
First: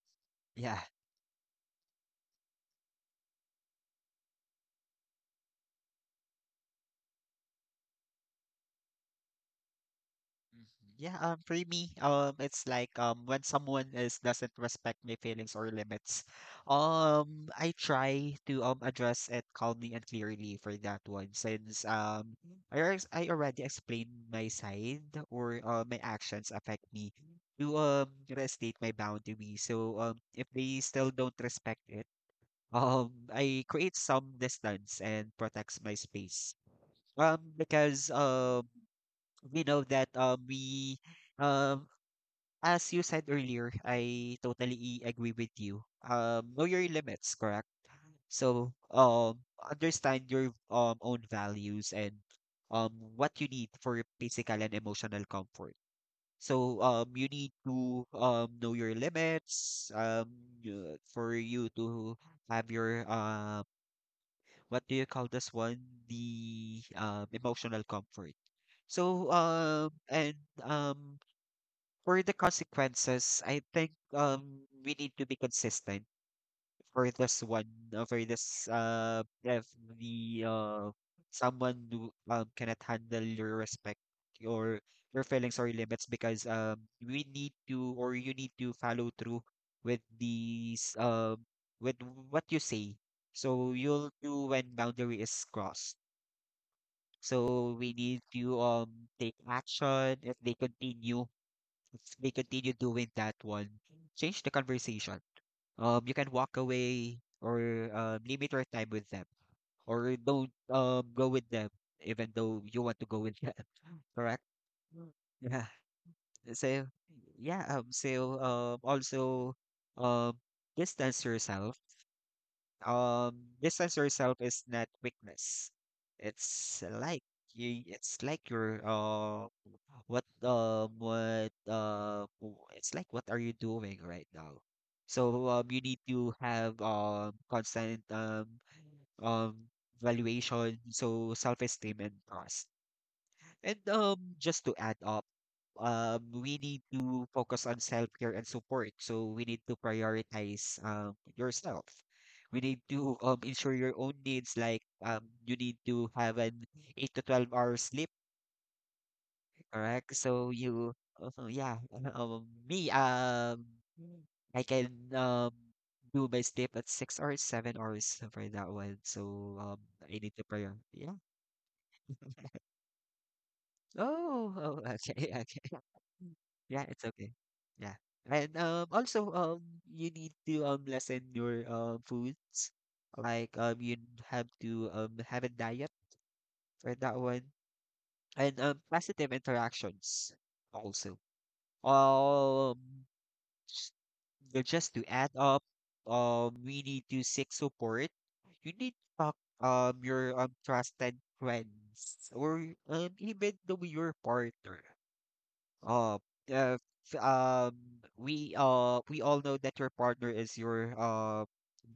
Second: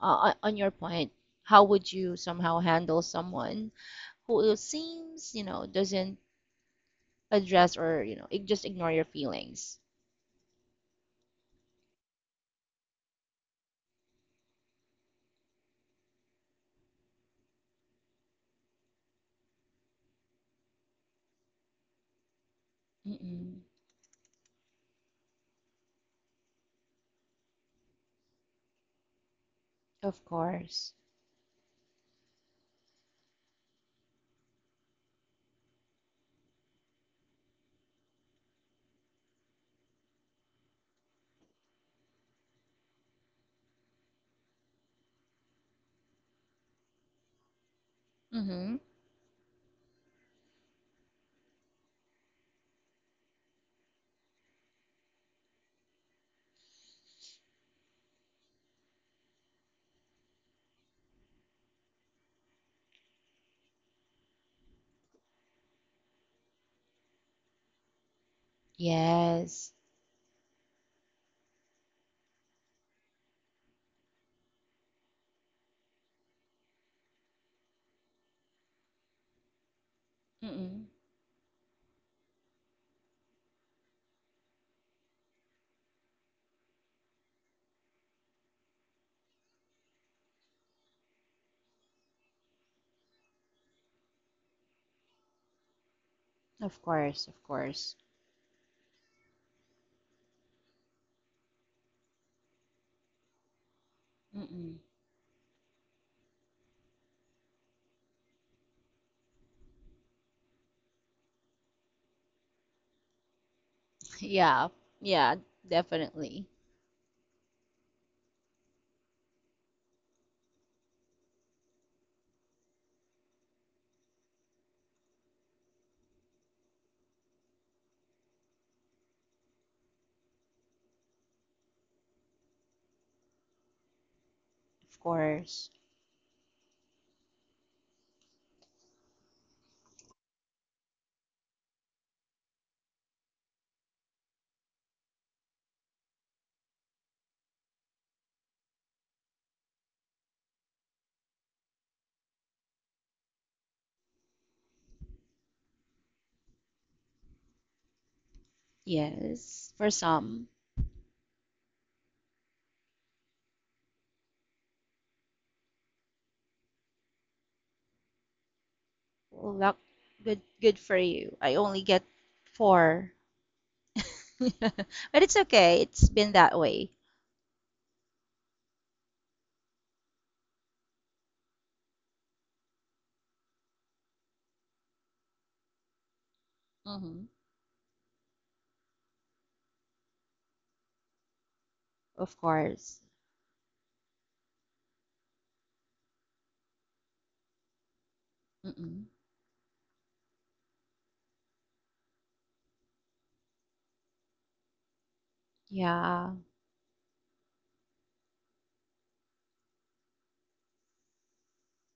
on your Yeah. point, how would you somehow handle someone who seems, you know, doesn't address or, you know, just ignore your feelings? Mhm. Yeah, for me, it's like when someone is doesn't respect my feelings or limits, I try to address it calmly and clearly for that one, since I already, I Mm-mm, already explained my side, or my actions affect me to restate my boundary. So of if they course. still don't respect it, I create some distance and protects my space. Because we know that we um as you said earlier, I totally agree with you. Know your limits, correct? So Mm-hmm. Understand your own values and what you need for physical and emotional comfort. So you need to know your limits for you to have your what do you call this one? The emotional comfort. So Yes. And um for the consequences, I think we need to be consistent for this one, for this if the Mm-mm, someone who cannot handle your respect or your feelings or limits because we need to, or you need to follow through with these with what you say. So you'll do when boundary is crossed. of course, of So we course. need to take action if they continue doing that one, change the Mm-mm. conversation. You can walk away or limit your time with them, or don't go with them, even though you want to go with them. Correct? Yeah, Mm. yeah, Yeah. definitely. So yeah. Also um. distance yourself, distance yourself is not weakness. It's like it's like your it's like what are you doing right now? Of So course. you need to have constant um valuation, so self-esteem and trust. And just to add up, we need to focus on self-care and support. So we need to prioritize yourself. We need to ensure your own needs, like you need to have an 8 to 12 hour sleep, Yes, for correct? some. So you, uh, yeah, um, me, um, I can do my sleep at 6 or 7 hours for that one. So Luck, I need good, to prioritize. good for Yeah. you. I only get four, Oh, oh, okay, but it's okay. okay. It's been Mm. that Yeah, way. it's okay. Yeah. And also you need to lessen your foods. Like you have to have a diet for that Mm-hmm. one. And positive interactions also. Of course. Um s- just to add up, we need to seek support. You need Mm-mm. to talk your trusted friends or even the your partner. Uh, Yeah. uh, f- um, we all know that your partner is your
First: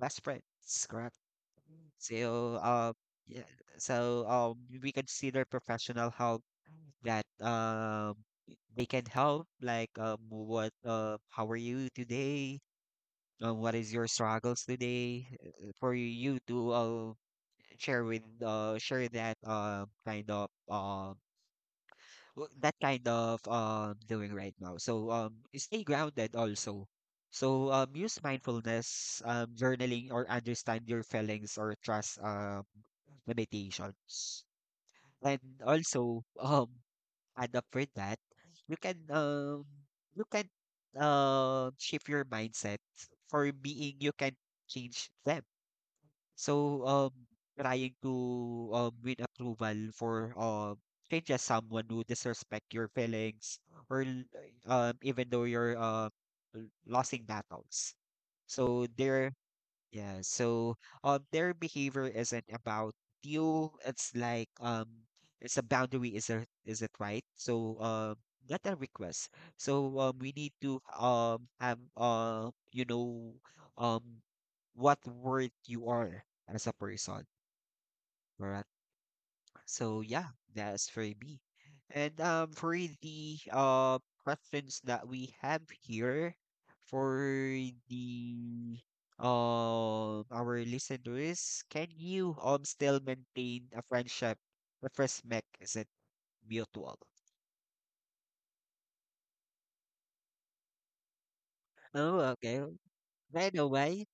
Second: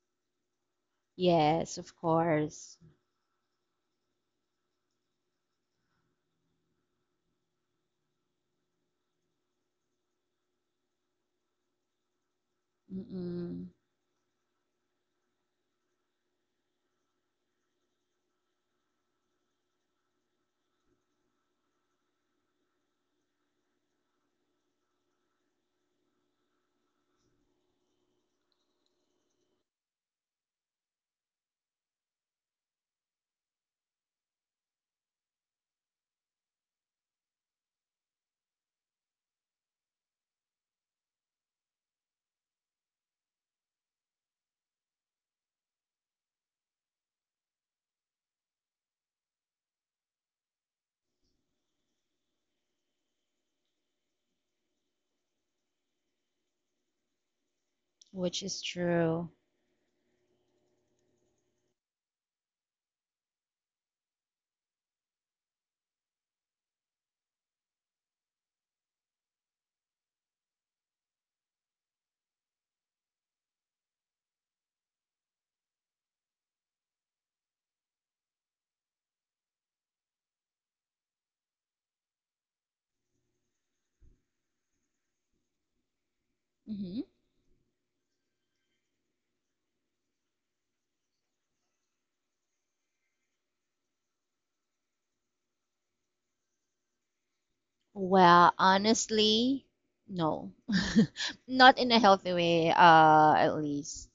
best friend, correct? Yes, of So course. Yeah, so we consider professional help that they can help, like what how are you today? Mm-mm. What is your struggles today? For you to share that kind of that kind of doing right now. So stay grounded also. So use mindfulness, journaling, or understand your feelings or trust limitations. And also add up for that, you can you can shift your mindset for being you can change them. So, trying to win approval for say just someone who disrespect your feelings or even though you're losing battles. Which is So true. they're Yeah, so their behavior isn't about you. It's like it's a boundary. Is there, is it right? So not a request. So we need to have you know um what word you are as a person, correct? So yeah, that's for me. And for the questions that we have here Mm-hmm. for the our listeners, can you still maintain a friendship with respect? Is it mutual? Well, honestly, no. Not in a Oh, healthy okay. way, By at the way, least.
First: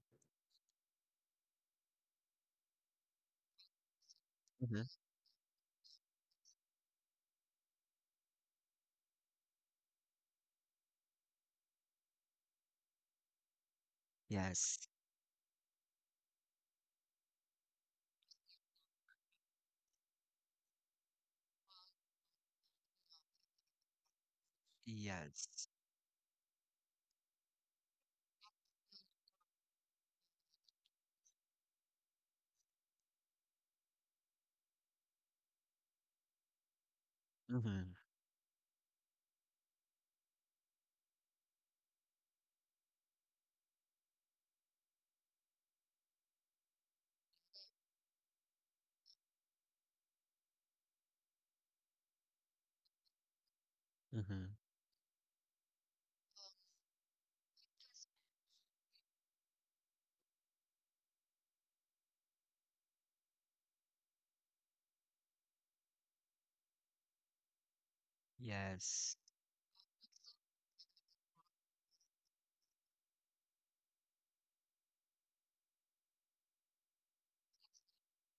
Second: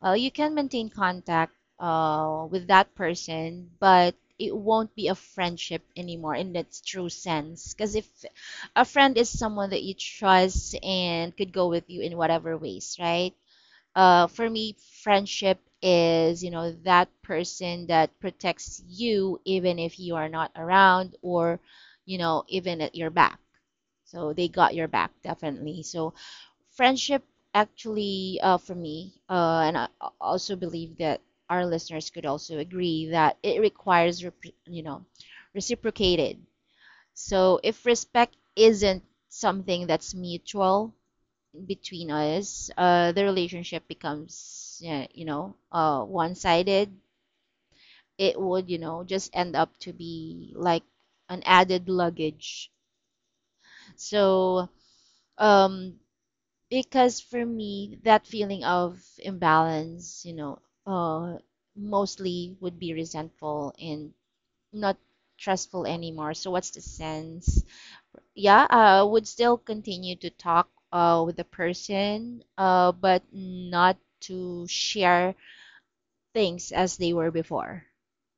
Well, you can maintain contact with that person, but it hmm, won't be a friendship anymore in its true sense. Because if a friend is someone that you trust and could go with you in whatever ways, right? For me, yes, friendship is, you know, that person that protects you even if you are not around or, you know, even at your back. So they got your back, yes, definitely. So friendship actually, for me, and I also believe that our listeners could also agree that it requires, you know, reciprocated. So if mm-hmm. respect isn't something that's mutual between us, the relationship becomes, yeah, you know, one-sided. It would, you know, just end up to be like an added luggage. Mm-hmm. So, um, because for me, that feeling of imbalance, you know, uh, mostly would be resentful and not trustful anymore. So what's the sense? Yeah, I Yes, would still continue to talk with the person, but not to share things as they were before,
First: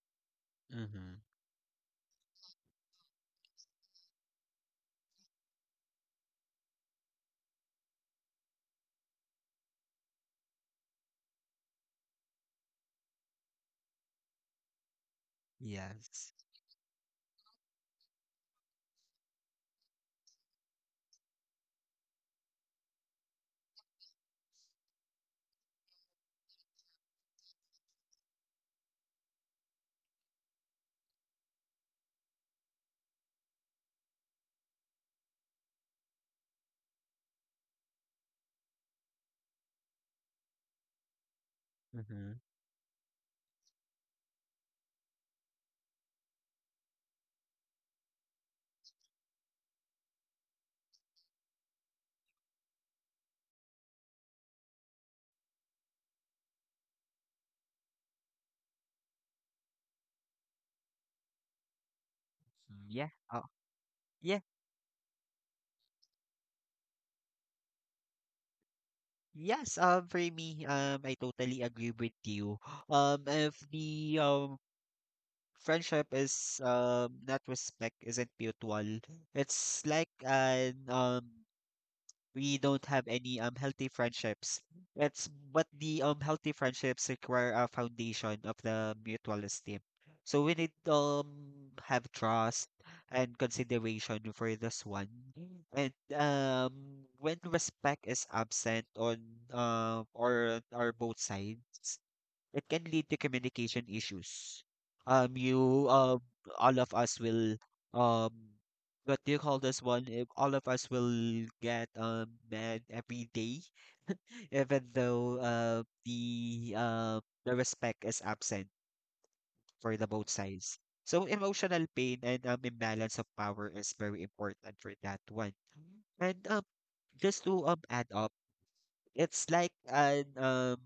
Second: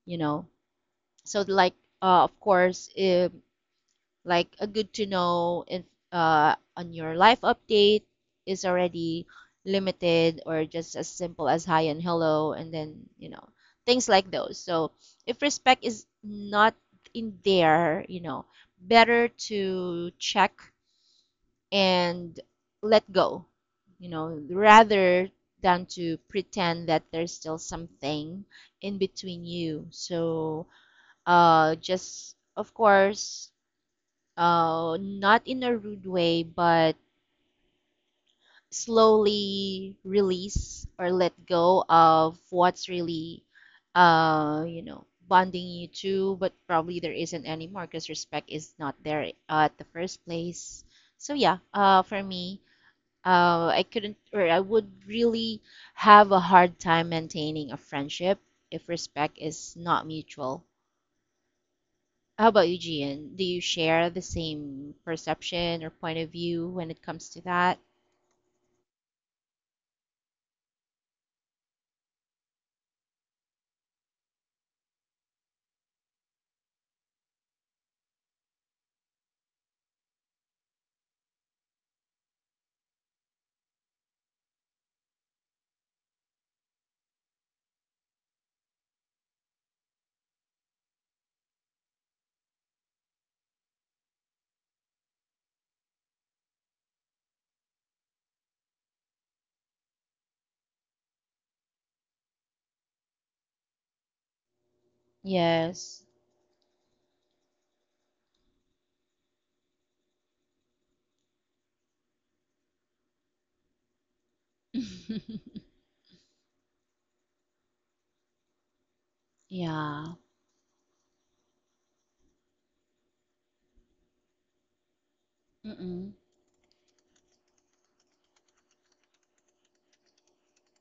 you know. mm-hmm. So like, of course, if, like, a good to know if on your life update is already limited or just as simple as hi and hello, and then, you know, things like those. So if respect is Yes, not in there, you know, better to check and let go, you know, rather than to pretend that there's still something in between you. So, just of course, not in a rude way, but slowly release or let go mm-hmm. of what's really, you know, bonding you two. But probably there isn't anymore because respect is not there at the first place. So yeah, for me, I couldn't, or I would really have a hard time maintaining a friendship if respect is not mutual. How about you, Yeah, Gian? oh, Do you share the yeah. same perception or point of view when it comes to that? Yes, for me, I totally agree with you. If the friendship is not respect isn't mutual, it's like an we don't have any healthy friendships. It's but the healthy friendships require a foundation of the mutual esteem. So we need have trust and consideration for this one. And when respect is absent on or both sides, it can lead to communication issues. Um, you, Yes. um, all of us will, um, what do you call this one? If all of us will get mad every day, even though the respect is absent for the Yeah. both sides. So emotional pain and imbalance of power is very important for that one. Mm-mm. And just to add up, it's like an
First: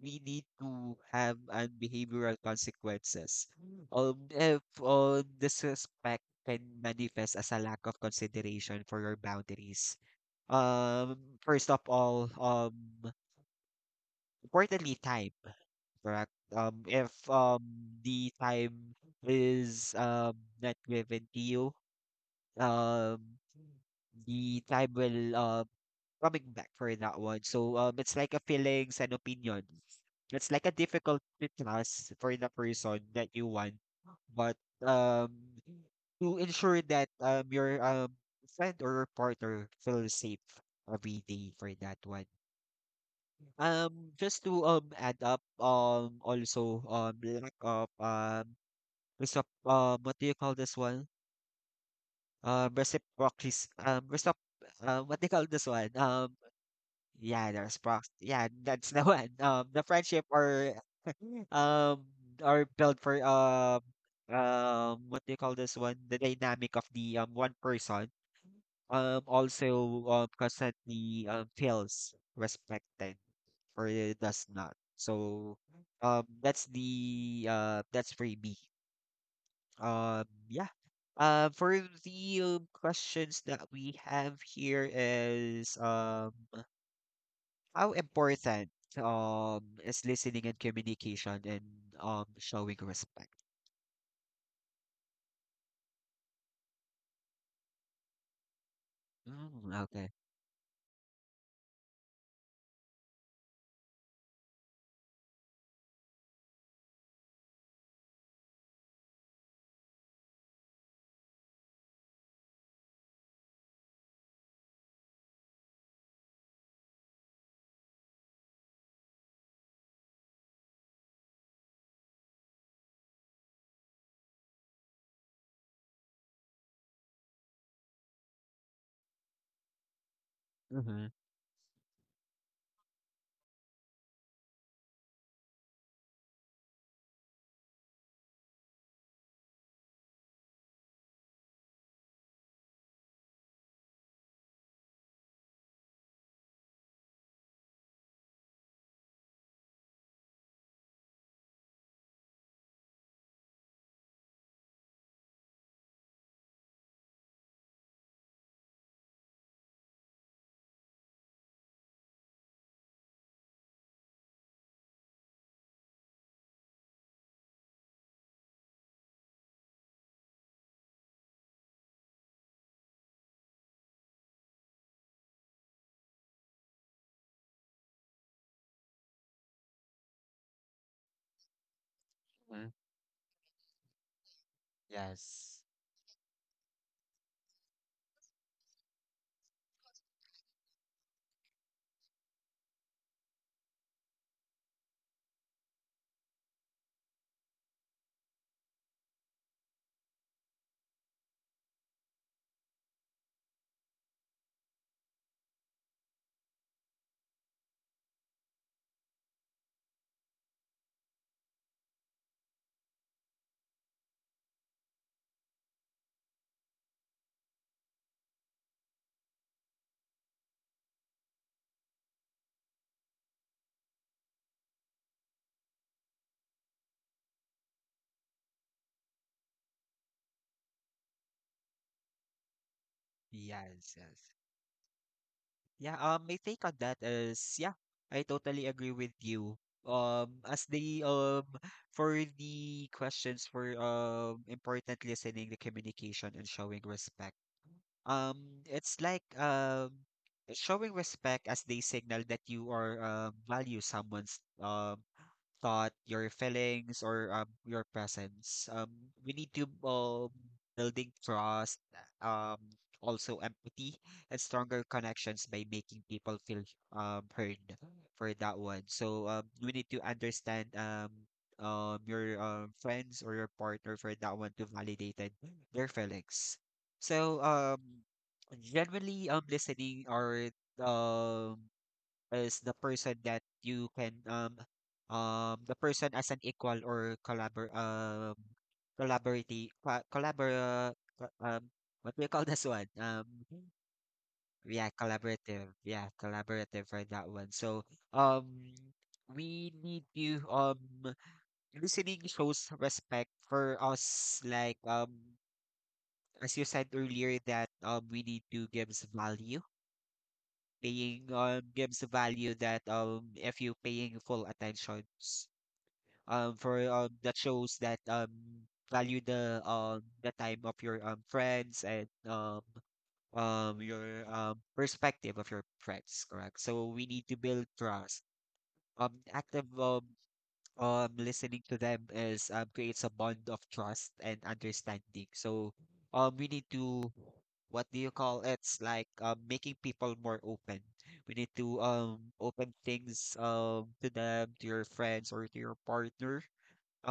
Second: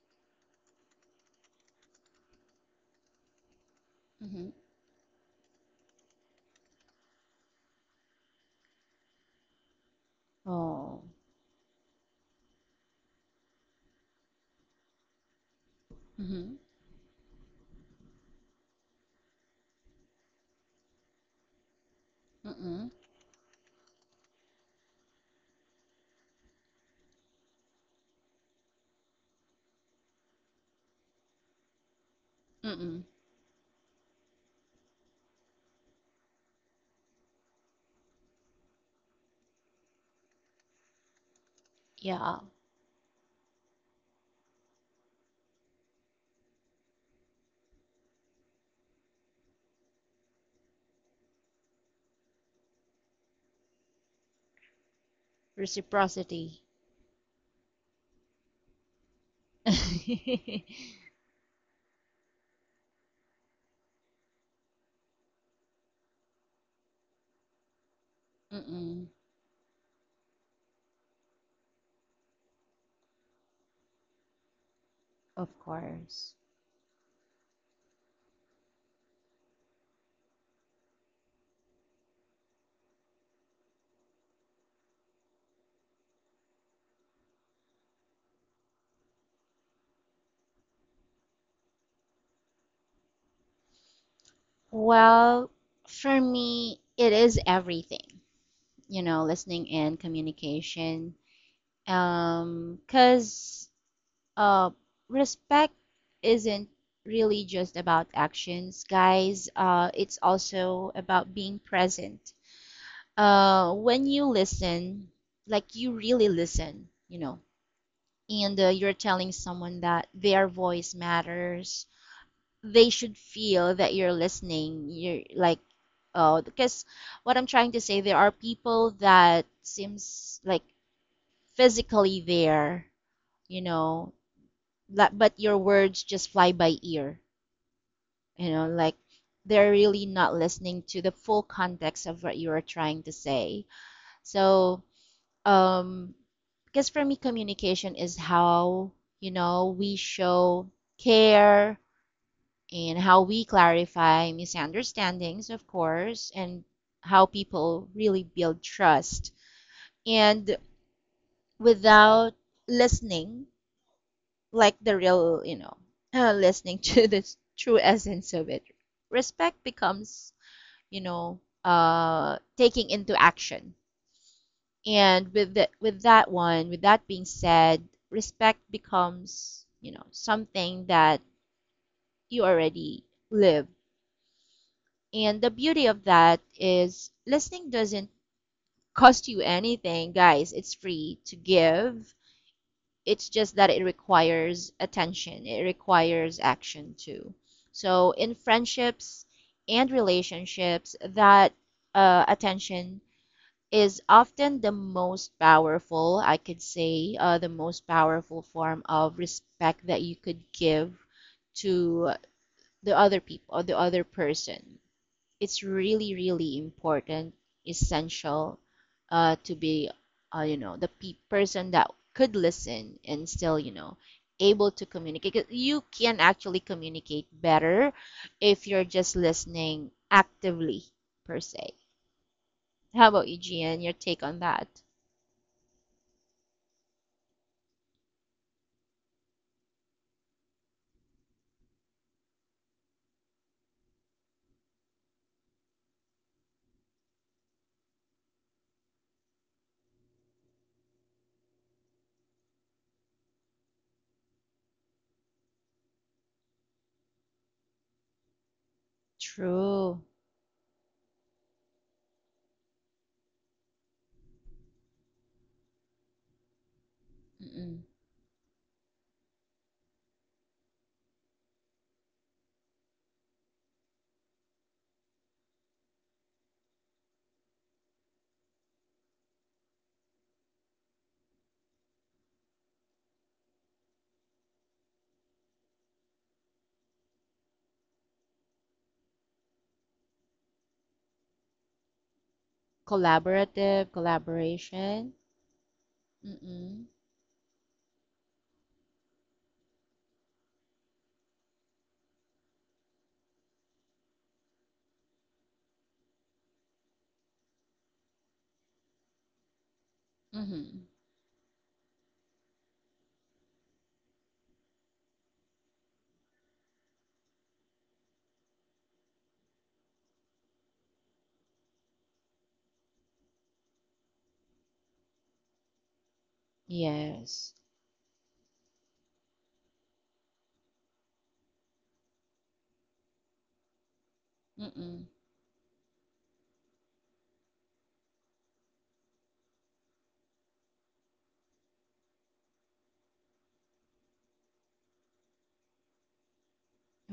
we need to have an behavioral consequences. Mm-hmm. If the suspect can manifest as a lack of consideration for your boundaries. Oh. First of all, importantly, time, correct? Mm-hmm. If the time is not given to you, Mm-mm. um, the time will coming back for that one. So it's like a feelings and opinion. It's like a difficult to trust for the person Mm-mm. that you want, but um, to ensure that your friend or your partner feels safe every day for that one. Yeah. Just to add up, also lack of resop what do you call this one? Reciprocity, resop what do you call this one? Reciprocity. Yeah, there's response. Yeah, that's the one. The friendship Mm-mm. or um or built for what do you call this one? The dynamic of the one person also constantly feels respected or it does not. Of So course. That's the that's for me. Yeah. For the questions that we have here is how important is listening and communication and showing respect? Well, for me, it is everything. You know, listening Mm, and okay. communication. Cause uh, respect isn't really just about actions, guys. It's also about being present. When you listen, like you really listen, you know, and you're telling someone that their voice matters, they should feel that you're listening. You're like, oh, because what I'm trying to say, there are people that seems like Mm-hmm. physically there, you know, that, but your words just fly by ear, you know, like they're really not listening to the full context of what you are trying to say. So, um, because for me, communication is how, you know, we show care and how we clarify misunderstandings, of course, and how people really build trust. And without listening, like the real, you know, listening to the true essence of it, respect becomes, you know, taking into action. And with the, with that one, with that being said, respect becomes, you know, something that you Hmm. already live. And the Yes. beauty of that is listening doesn't cost you anything, guys. It's free to give. It's just that it requires attention, it requires action too. So in friendships and relationships, that attention is often the most powerful, I could say, the most powerful form of respect that you could give to the other people or the other person. It's really, really important, essential to be, you know, the person that could listen and still, you know, able to communicate. 'Cause you can actually communicate better if you're just listening actively, per se. How about you, Gian? Your Yes, take yes. on that? Yeah, my take on that is yeah, I totally agree with you. As the for the questions for important listening, the communication and showing respect. It's like showing respect as they signal that you are value someone's thought, your feelings, or your presence. We need to True. Building trust, um, also empathy and stronger connections by making people feel heard Mm-mm. for that one. So we need to understand your friends or your partner for that one to validate their feelings. So generally, listening or um is the person that you can the person as an equal or collaborative co- um what do you call this one Collaborative, yeah, collaboration. collaborative, yeah, Mm-mm. collaborative for that one. So um we need to listening shows respect for us, like as you said earlier, that we need to give value, Mm-hmm. paying gives value, that if you paying full attention for that shows that value the time of your friends and your perspective of your friends, correct? So we need to Yes. build trust. Active, listening to them is creates a bond of trust and Mm-mm. understanding. So we need to, what do you call it? It's like making people more open. We need to open things to them, to your friends or to your partner,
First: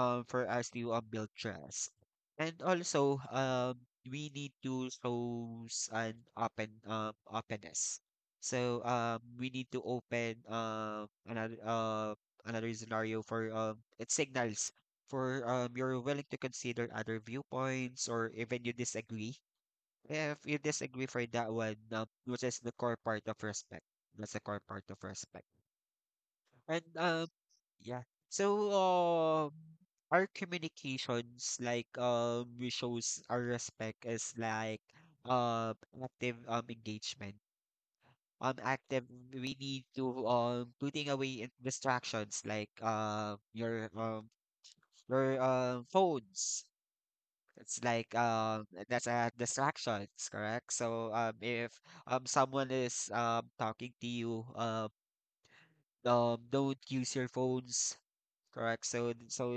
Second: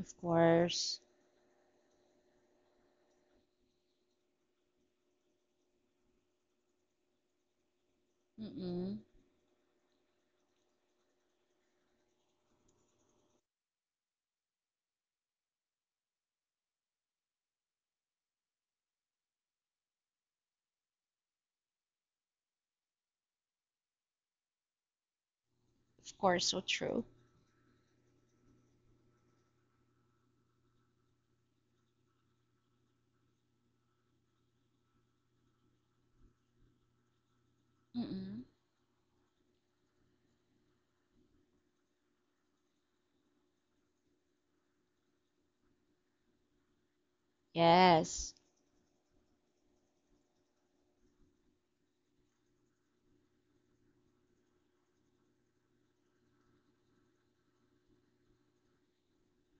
Of for us to course. Build trust. And also, we need to show an openness. So Mm-mm. We need to open another scenario for it signals for you're willing to consider other viewpoints or even you disagree. If you disagree for that one, which is the core part of respect. That's the core part of respect. Of course, so And true. Yeah. So, our communications, like, we shows our respect is like, um, active, engagement. Mm-mm. Active, we need to, putting away distractions like, your, phones. It's like, Yes. That's a distractions, correct? So, if, someone is, talking to you, don't use your phones. Correct. So so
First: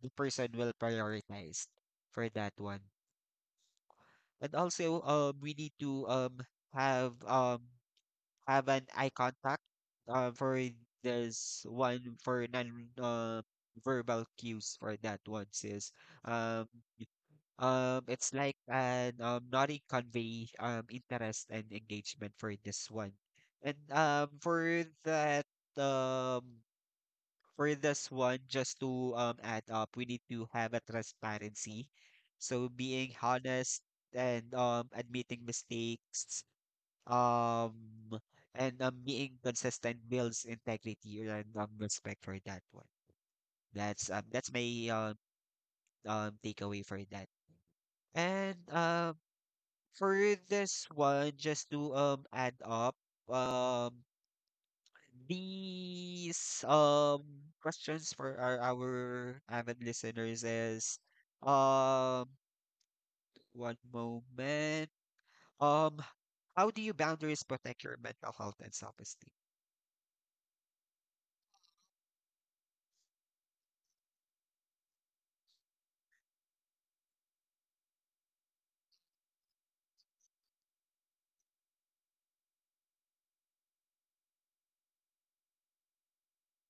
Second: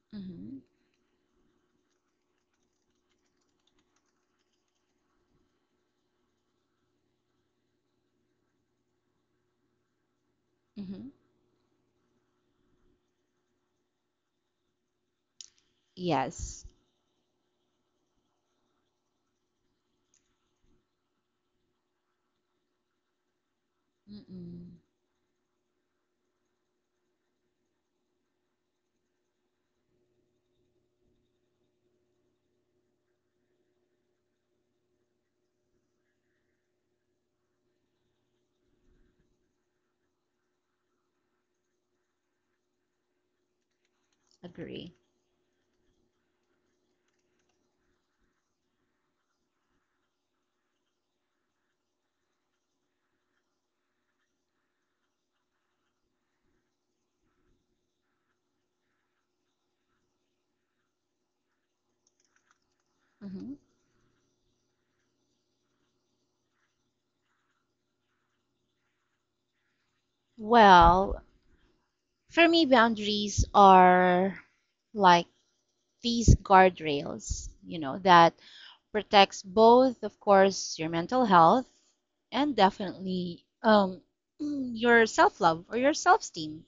the person Mm-hmm. will prioritize for that one. And also we need to have um have an eye contact for Mm-hmm. this one for non uh, verbal cues for that one, sis. Yes. Um it's like an nodding convey interest and engagement for this one. And Mm-mm. for that, um for this one, just to add up, we need to have a transparency. So being honest and admitting mistakes, um, and being consistent builds integrity and respect for that one. That's my Agree. Takeaway for that. And for this one, just to add up, um. These questions for our avid listeners is um Mm-hmm. one moment. Um, how do you boundaries protect your mental health and self-esteem? Well, for me, boundaries are like these guardrails, you know, that protects both, of course, your mental health and definitely your self-love or your self-esteem.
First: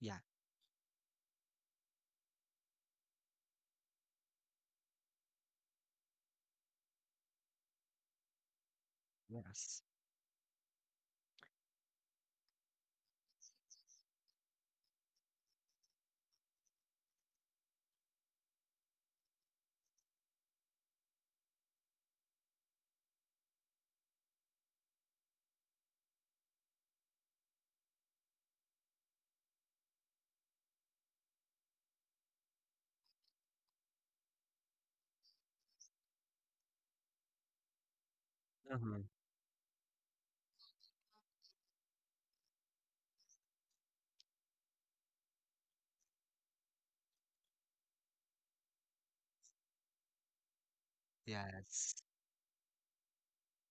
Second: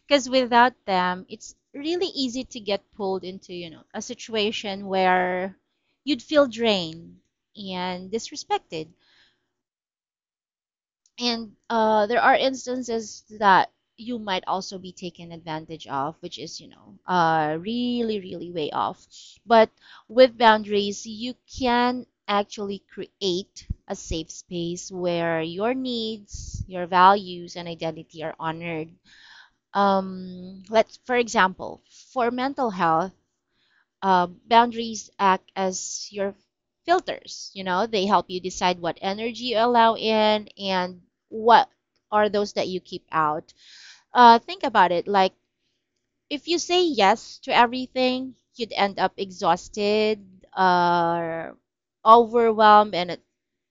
Yeah, Because without them, it's really easy to get pulled into, you know, a situation where you'd feel drained and disrespected. yes. And there are instances that you might also be taken advantage of, which is, you know, really, really way off. But with boundaries, you can actually create a safe space where your needs, your values, and identity are honored. Um, let's, for example, for mental health, boundaries act as your filters. You know, they help you decide what Mm-hmm. energy you allow in and what are those that you keep out. Uh, think about it: like, if you say yes to everything, you'd end up exhausted, uh, Yes. overwhelmed, and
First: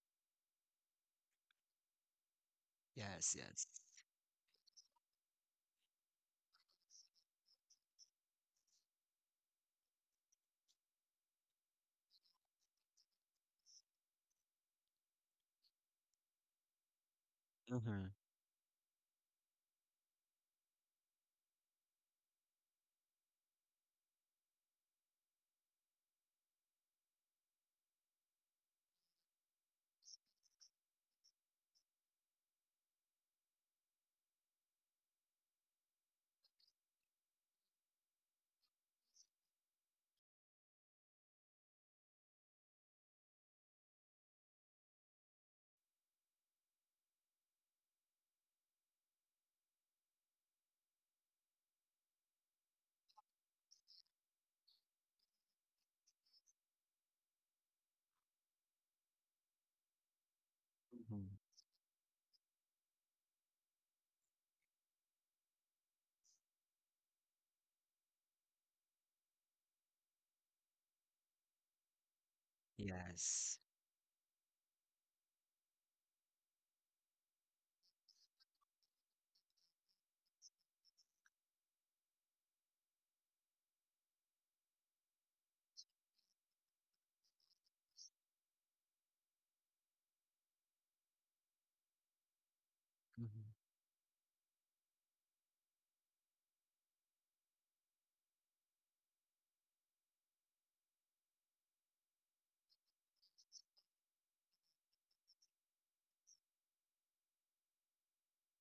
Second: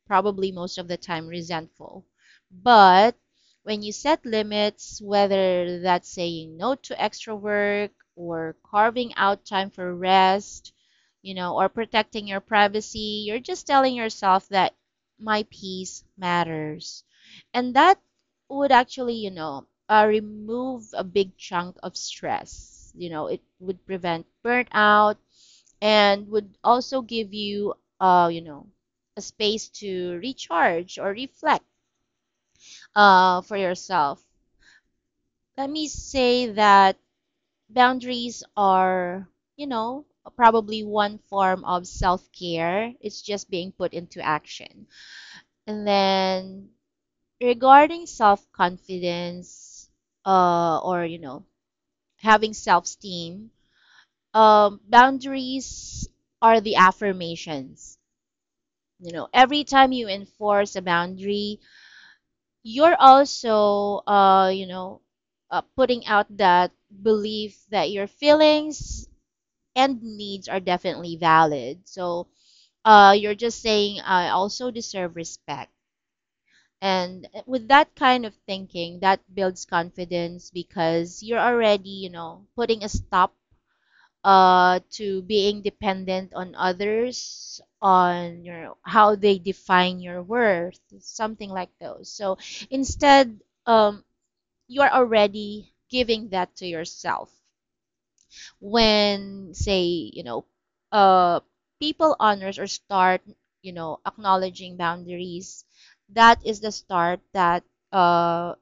probably most of the time resentful. But Yes, yes. when you set limits, whether that's saying no to extra work or carving out time for rest, you know, or protecting your privacy, you're just telling yourself that my peace matters. And that Mm-hmm. would actually, you know, remove a big chunk of stress. You know, it would prevent burnout and would also give you, you know, a space to recharge or reflect for yourself. Let me say that boundaries are, you know, probably one form of self care. It's just being put into action. And then regarding self confidence or, you know, having self esteem. Boundaries are the affirmations. You know, every time you enforce a Mm-hmm. boundary, you're also, you know, putting out that belief that your feelings and needs are definitely valid. So you're Yes. just saying, I also deserve respect. And with that kind of thinking, that builds confidence because you're already, you know, putting a stop to being dependent on others, on your how they define your worth, something like those. So instead, Mm-hmm. um, you are already giving that to yourself when say uh people honors or start, you know, acknowledging boundaries. That is the start that uh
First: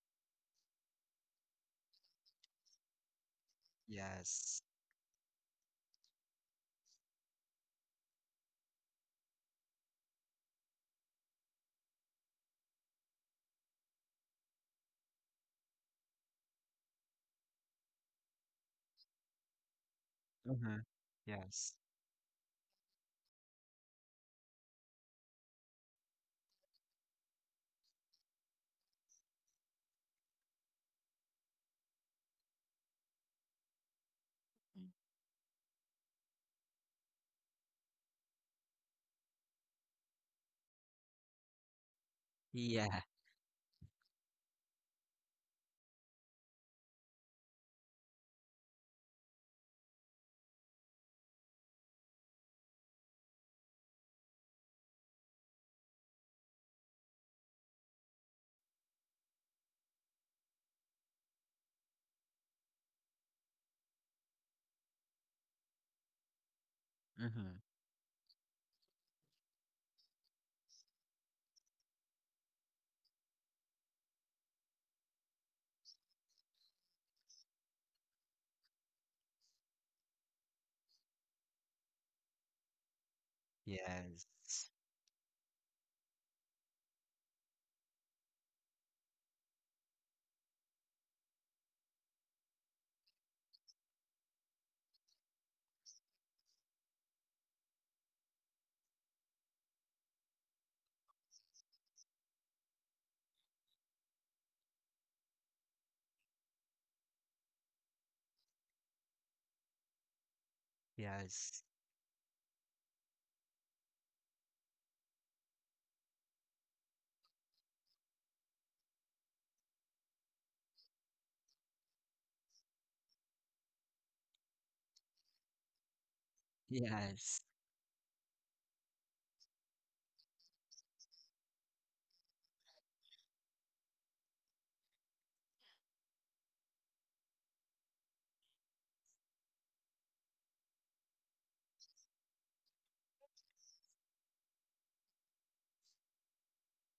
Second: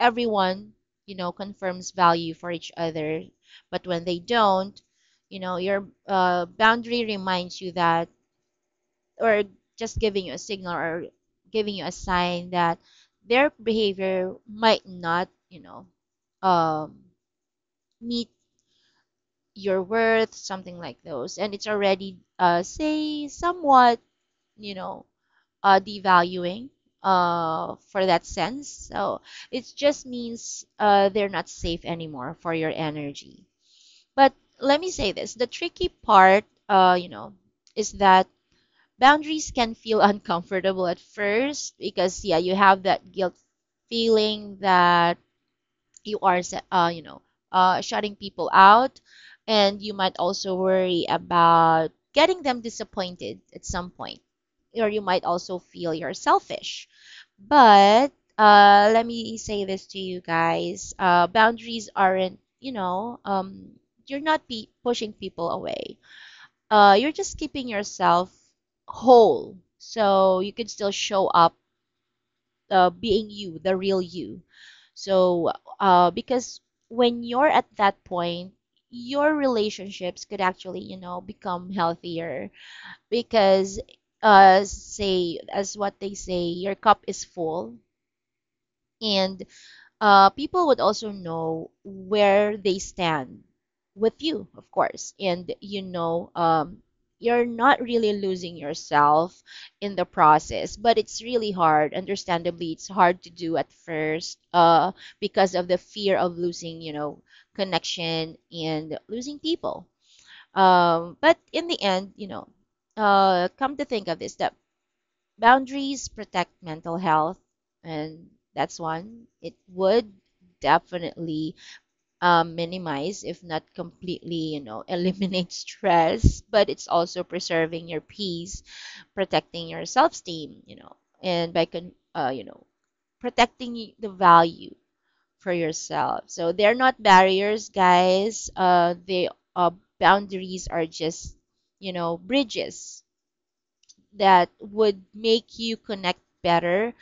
everyone, you know, confirms value for each other. But when they Yes. don't, you know, your boundary reminds you that, or just giving you a signal, or giving you a sign that their behavior might not, um, meet your worth, Mm-hmm. something like those. And it's Yes. already, say, somewhat, you know, devaluing for that sense. So it just means they're not safe anymore for your energy. But let me say this, the tricky part, you know, is that boundaries can feel uncomfortable at first because, yeah, you have Yeah. that guilt feeling that you are uh, you know shutting people out, and you might also worry about getting them disappointed at some point, or you might also feel you're selfish. But let me say this to you guys, boundaries aren't, you're not be pushing people away. You're just Mm-hmm. keeping yourself whole so you can still show up, being you, the real you. So, because when you're at that point, your relationships could actually, you know, become healthier because, Yes. Say, as what they say, your cup is full. And people would also know where they stand with you, of course. And you know, you're not really losing yourself in the process, but it's really hard. Understandably, it's hard to do at first because of the fear of losing, you know, connection and losing people. But Yes. in the end, you know, come to think of this, that boundaries protect mental health, and that's one. It would definitely, minimize, if not completely, you know, eliminate stress. But it's also Yes. preserving your peace, protecting your self-esteem, you know, and by, you know, protecting the value for yourself. So they're not barriers, guys. They uh, Boundaries are just, you know, bridges that would make you connect better,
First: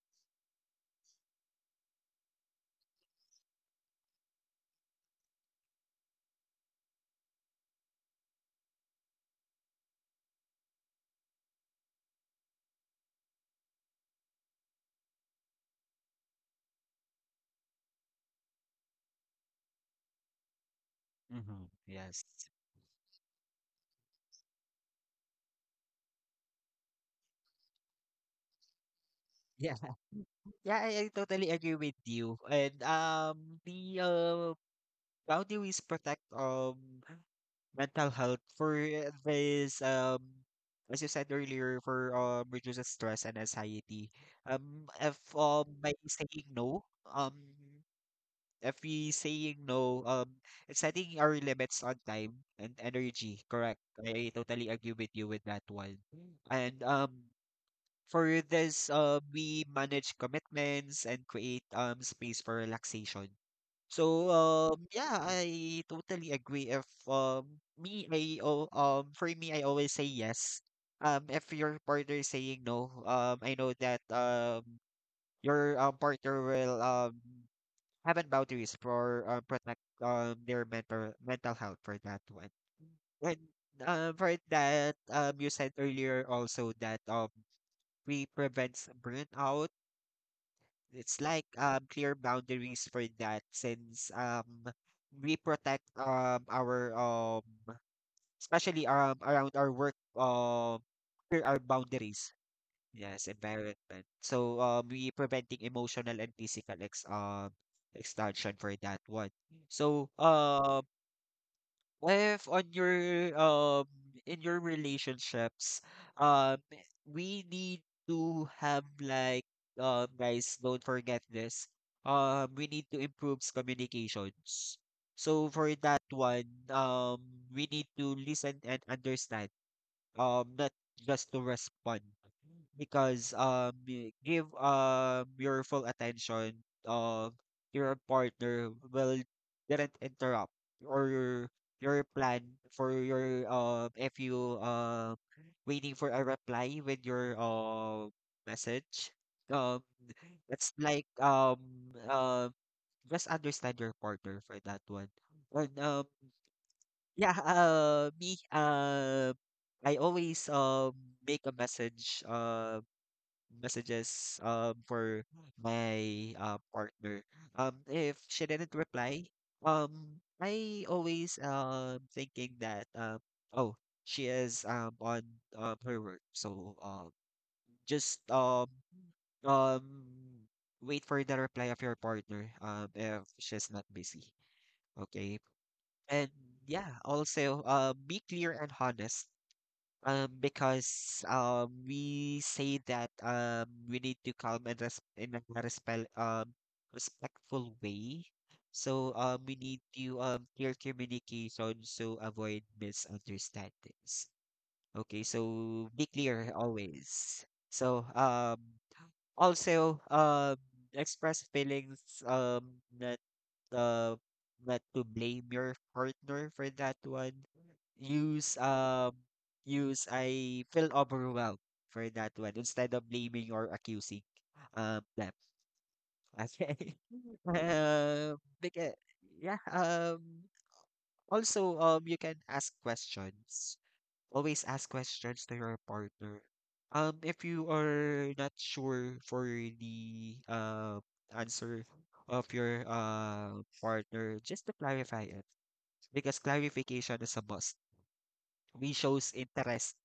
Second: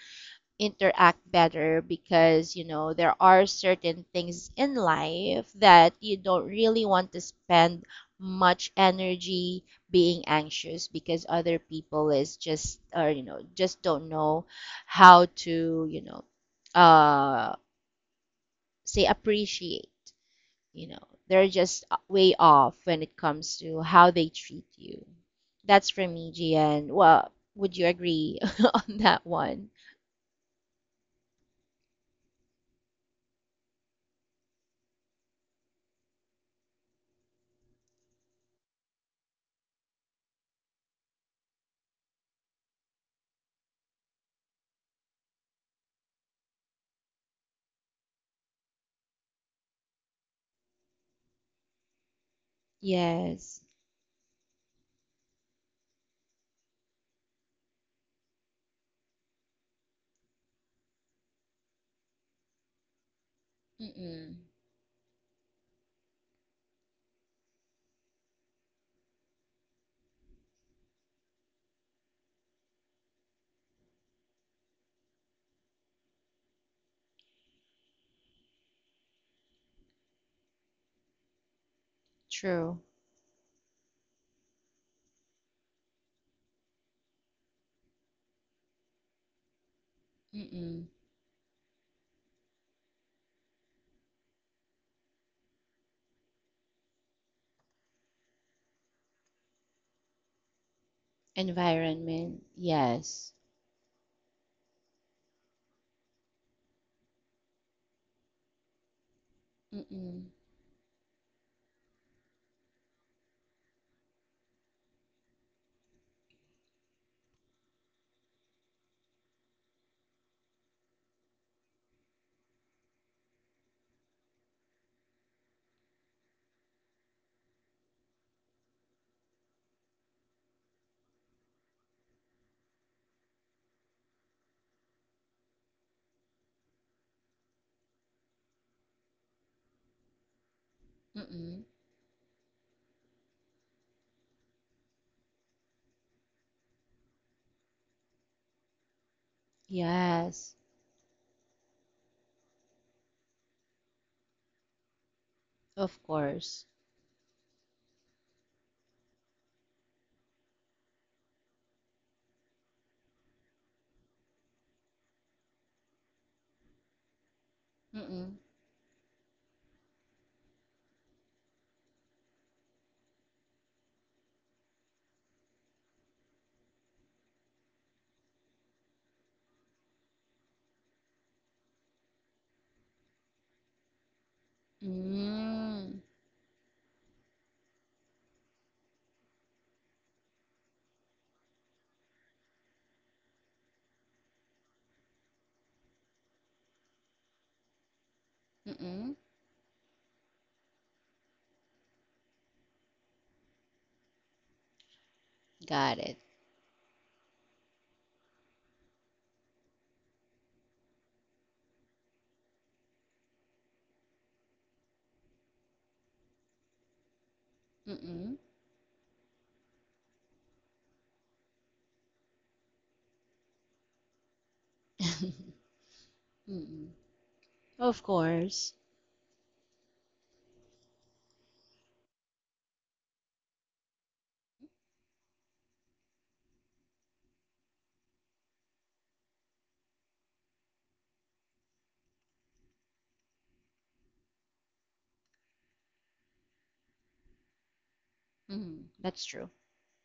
interact better, because you know there are certain things in life that you don't really want to spend much energy being anxious because other people is just, or you know, just don't know how to, uh say, appreciate. You know, they're Mm-hmm. just Yes. way off when it comes to how they treat you. That's for me, Gian. Well, would you agree on that one? Yeah. Yeah, I totally agree with you. And the how do we protect mental health for this as you said earlier, for reduces stress and anxiety. If by saying no, if we saying no, it's setting our limits on time and energy. Yes. Correct. I totally agree with you with that one. And. For this, we manage commitments and create space for relaxation. So Mm-mm. Yeah, I totally agree. If me I oh, For me, I always say yes. If your partner is saying no, I know that your partner will have an boundaries for protect their mental health for that one. True. And for that, you said earlier also that we prevents burnout. Mm-mm. It's like clear boundaries for that, since we protect our, especially around our work, clear our boundaries. Environment. Yes, Yes. environment. So we preventing emotional and physical ex extortion for that one. So Mm-mm. If on your in your relationships, um we need to have, like, guys, don't forget this. We need to improve communications. So for that one, we need to listen and understand, not just to respond, because give your full attention. uh your partner will didn't interrupt or your Mm-mm. your plan for your if you waiting for a reply with your message, um Yes. it's like uh, just understand your partner for that one. And Of course. yeah, me, I always make messages for my partner. If Mm-mm. she didn't reply, I always thinking that, oh she is on her work, so just um wait for the reply of your partner, if she's not busy. Okay, Mm. and yeah, also, be clear and honest. Because we say that we need to calm and res in a respect respectful way. Mm-mm. So we need to clear communication, so avoid misunderstandings. Okay, so Got be it. clear always. So also express feelings, that uh not to blame your partner for that one. Mm-mm. Use um use "I feel overwhelmed" for that one instead of blaming or accusing them. Mm-mm. Okay. Of course. Because yeah, also you can ask questions. Always ask questions to your partner. If you are not sure for the answer of your partner, just to clarify it, because clarification is a must. Mm. We That's shows true. interest,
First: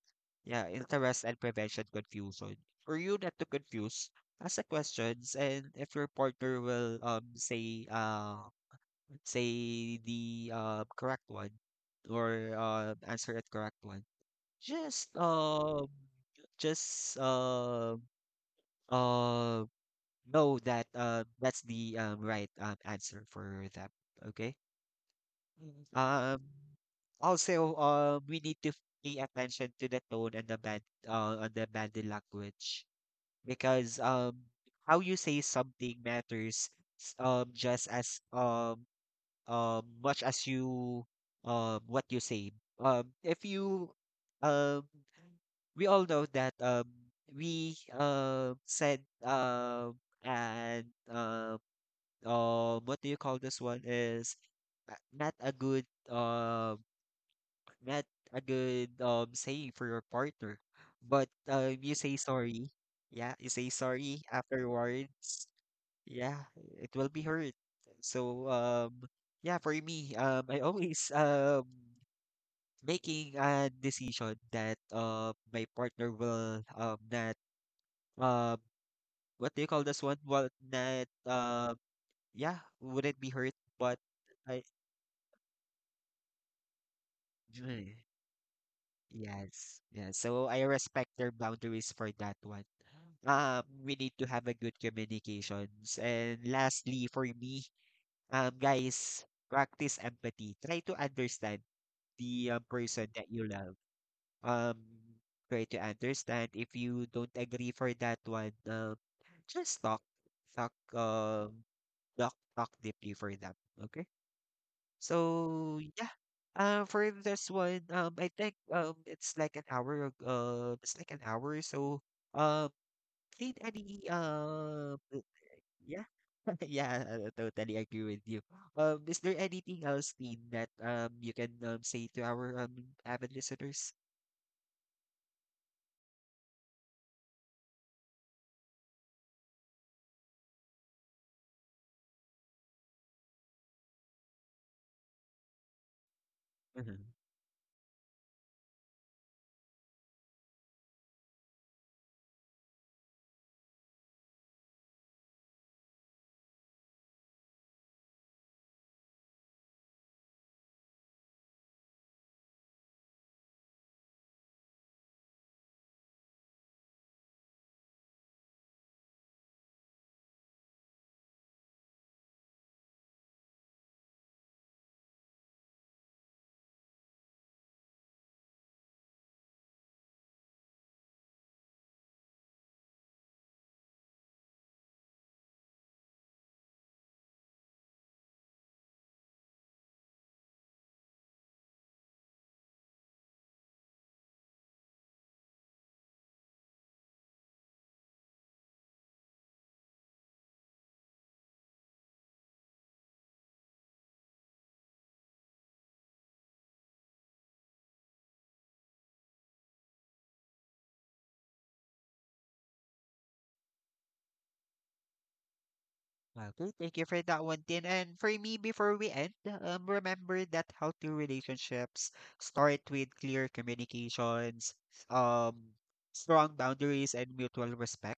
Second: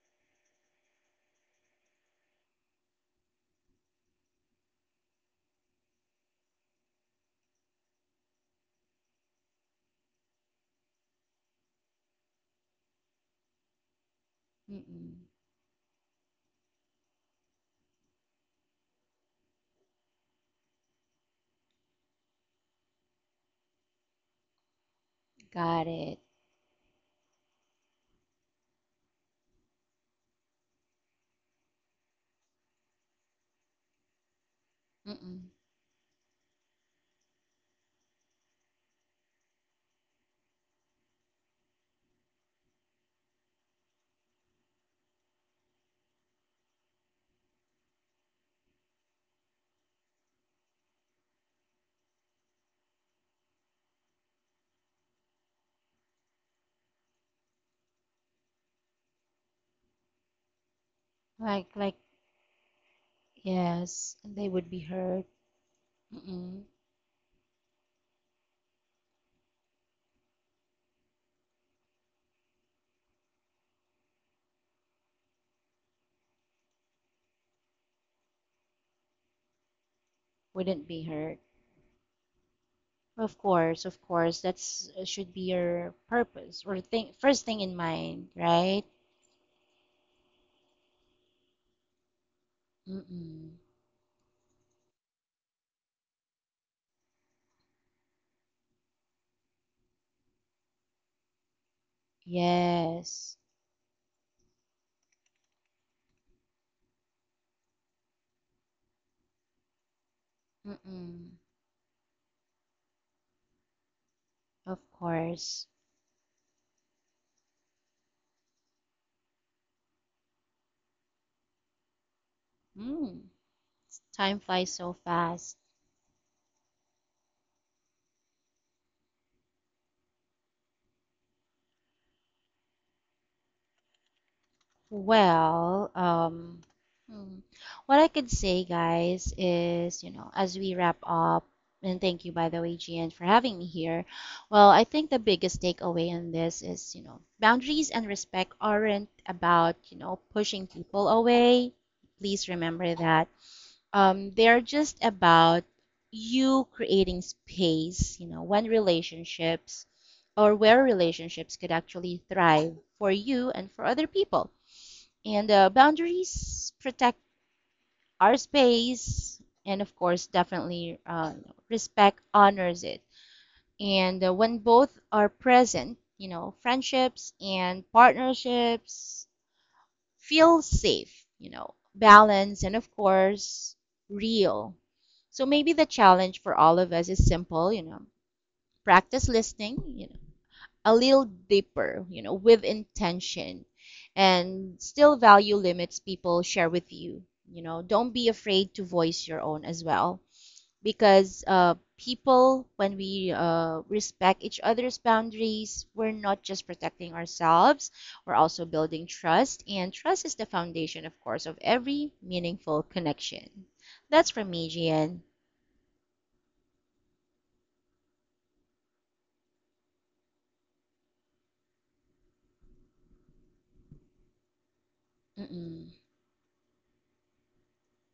yeah, interest and prevention confusion. For you not to confuse, ask the questions, and if your partner will say the correct one or answer it correct one, just Mm-mm. um just uh know that that's the right answer for that. Okay. Mm. Got it. Also we need to pay attention to the tone and the bad and the body language, because how you say Mm-mm. something matters just as much as you, what you say. If you um we all know that we said, and what do you call this one, is uh, not a good um not a good saying for your partner, but you Like, say sorry. Yeah, you say yes, sorry they would be hurt. afterwards. Yeah, Mm-mm. it will be hurt. So yeah, for me, I always making a decision that my partner will not, uh what do you call this one? Well, Wouldn't be that, hurt. Yeah, wouldn't be Of hurt, course, but of course. I. That's, should be your purpose or thing, first thing in Mm, mind, right? yes, yeah. So I respect their boundaries for that one. Mm-mm. We need to have a good communications. And lastly, for me, guys, practice empathy. Try to understand the, person that Yes. you love. Um, Try to understand if you don't agree for that one. Just talk, talk. Mm-mm. Talk deeply for them. Okay. Of course. So yeah. For this one, I think it's like an hour. It's like an hour. So um, Mm. need any Time flies so fast. yeah, yeah, I totally agree with you. Is there anything else, Dean, that you can say to our avid listeners? Well, hmm. what I could say, guys, is, you know, as we wrap up, and thank you, by the way, GN for having me here. Well, I think the biggest takeaway in this is, you know, boundaries and respect aren't about, you know, pushing people away. Please remember that. They're just about you creating space, you know, when relationships or where relationships could actually thrive for you and for other people. And boundaries protect our space, and of course, definitely respect honors it. And when both are present, you know, friendships and partnerships feel safe, you know, balance, and of course, real. So maybe the challenge for all of us is simple, you know, practice listening, you know, a little deeper, you know, with intention, and still value limits people share with you. You know, don't be afraid to voice your own as well because people, when we, respect each other's boundaries, we're not just protecting ourselves, we're also building trust. And trust is the foundation, of course, of every meaningful connection. That's from me, Gian. Okay, thank you for that one, Tin. And for me, before we end, remember that healthy relationships start with clear communications, um, Mm-mm. strong boundaries, and mutual respect.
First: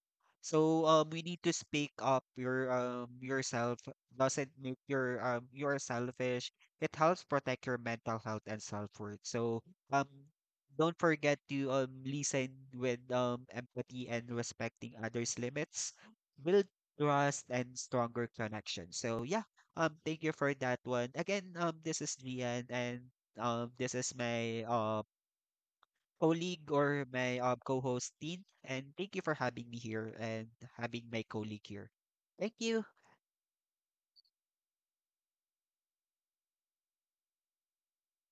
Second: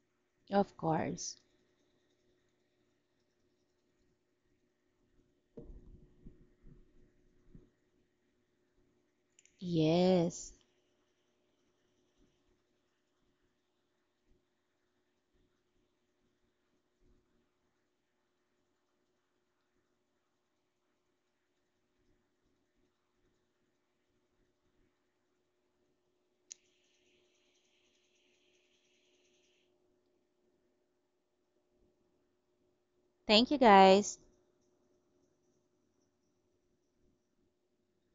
Of So we course. need to speak up. Yourself doesn't make your you're selfish. It helps protect your mental health and self worth. So um, Yes. don't forget to listen with empathy, and respecting others' limits build trust and stronger connection. So yeah, thank you for that one. Again, this is Lian, and this is my colleague, or my co-host Tin, and thank you for having me here and having my colleague here. Thank you. Thank you, guys.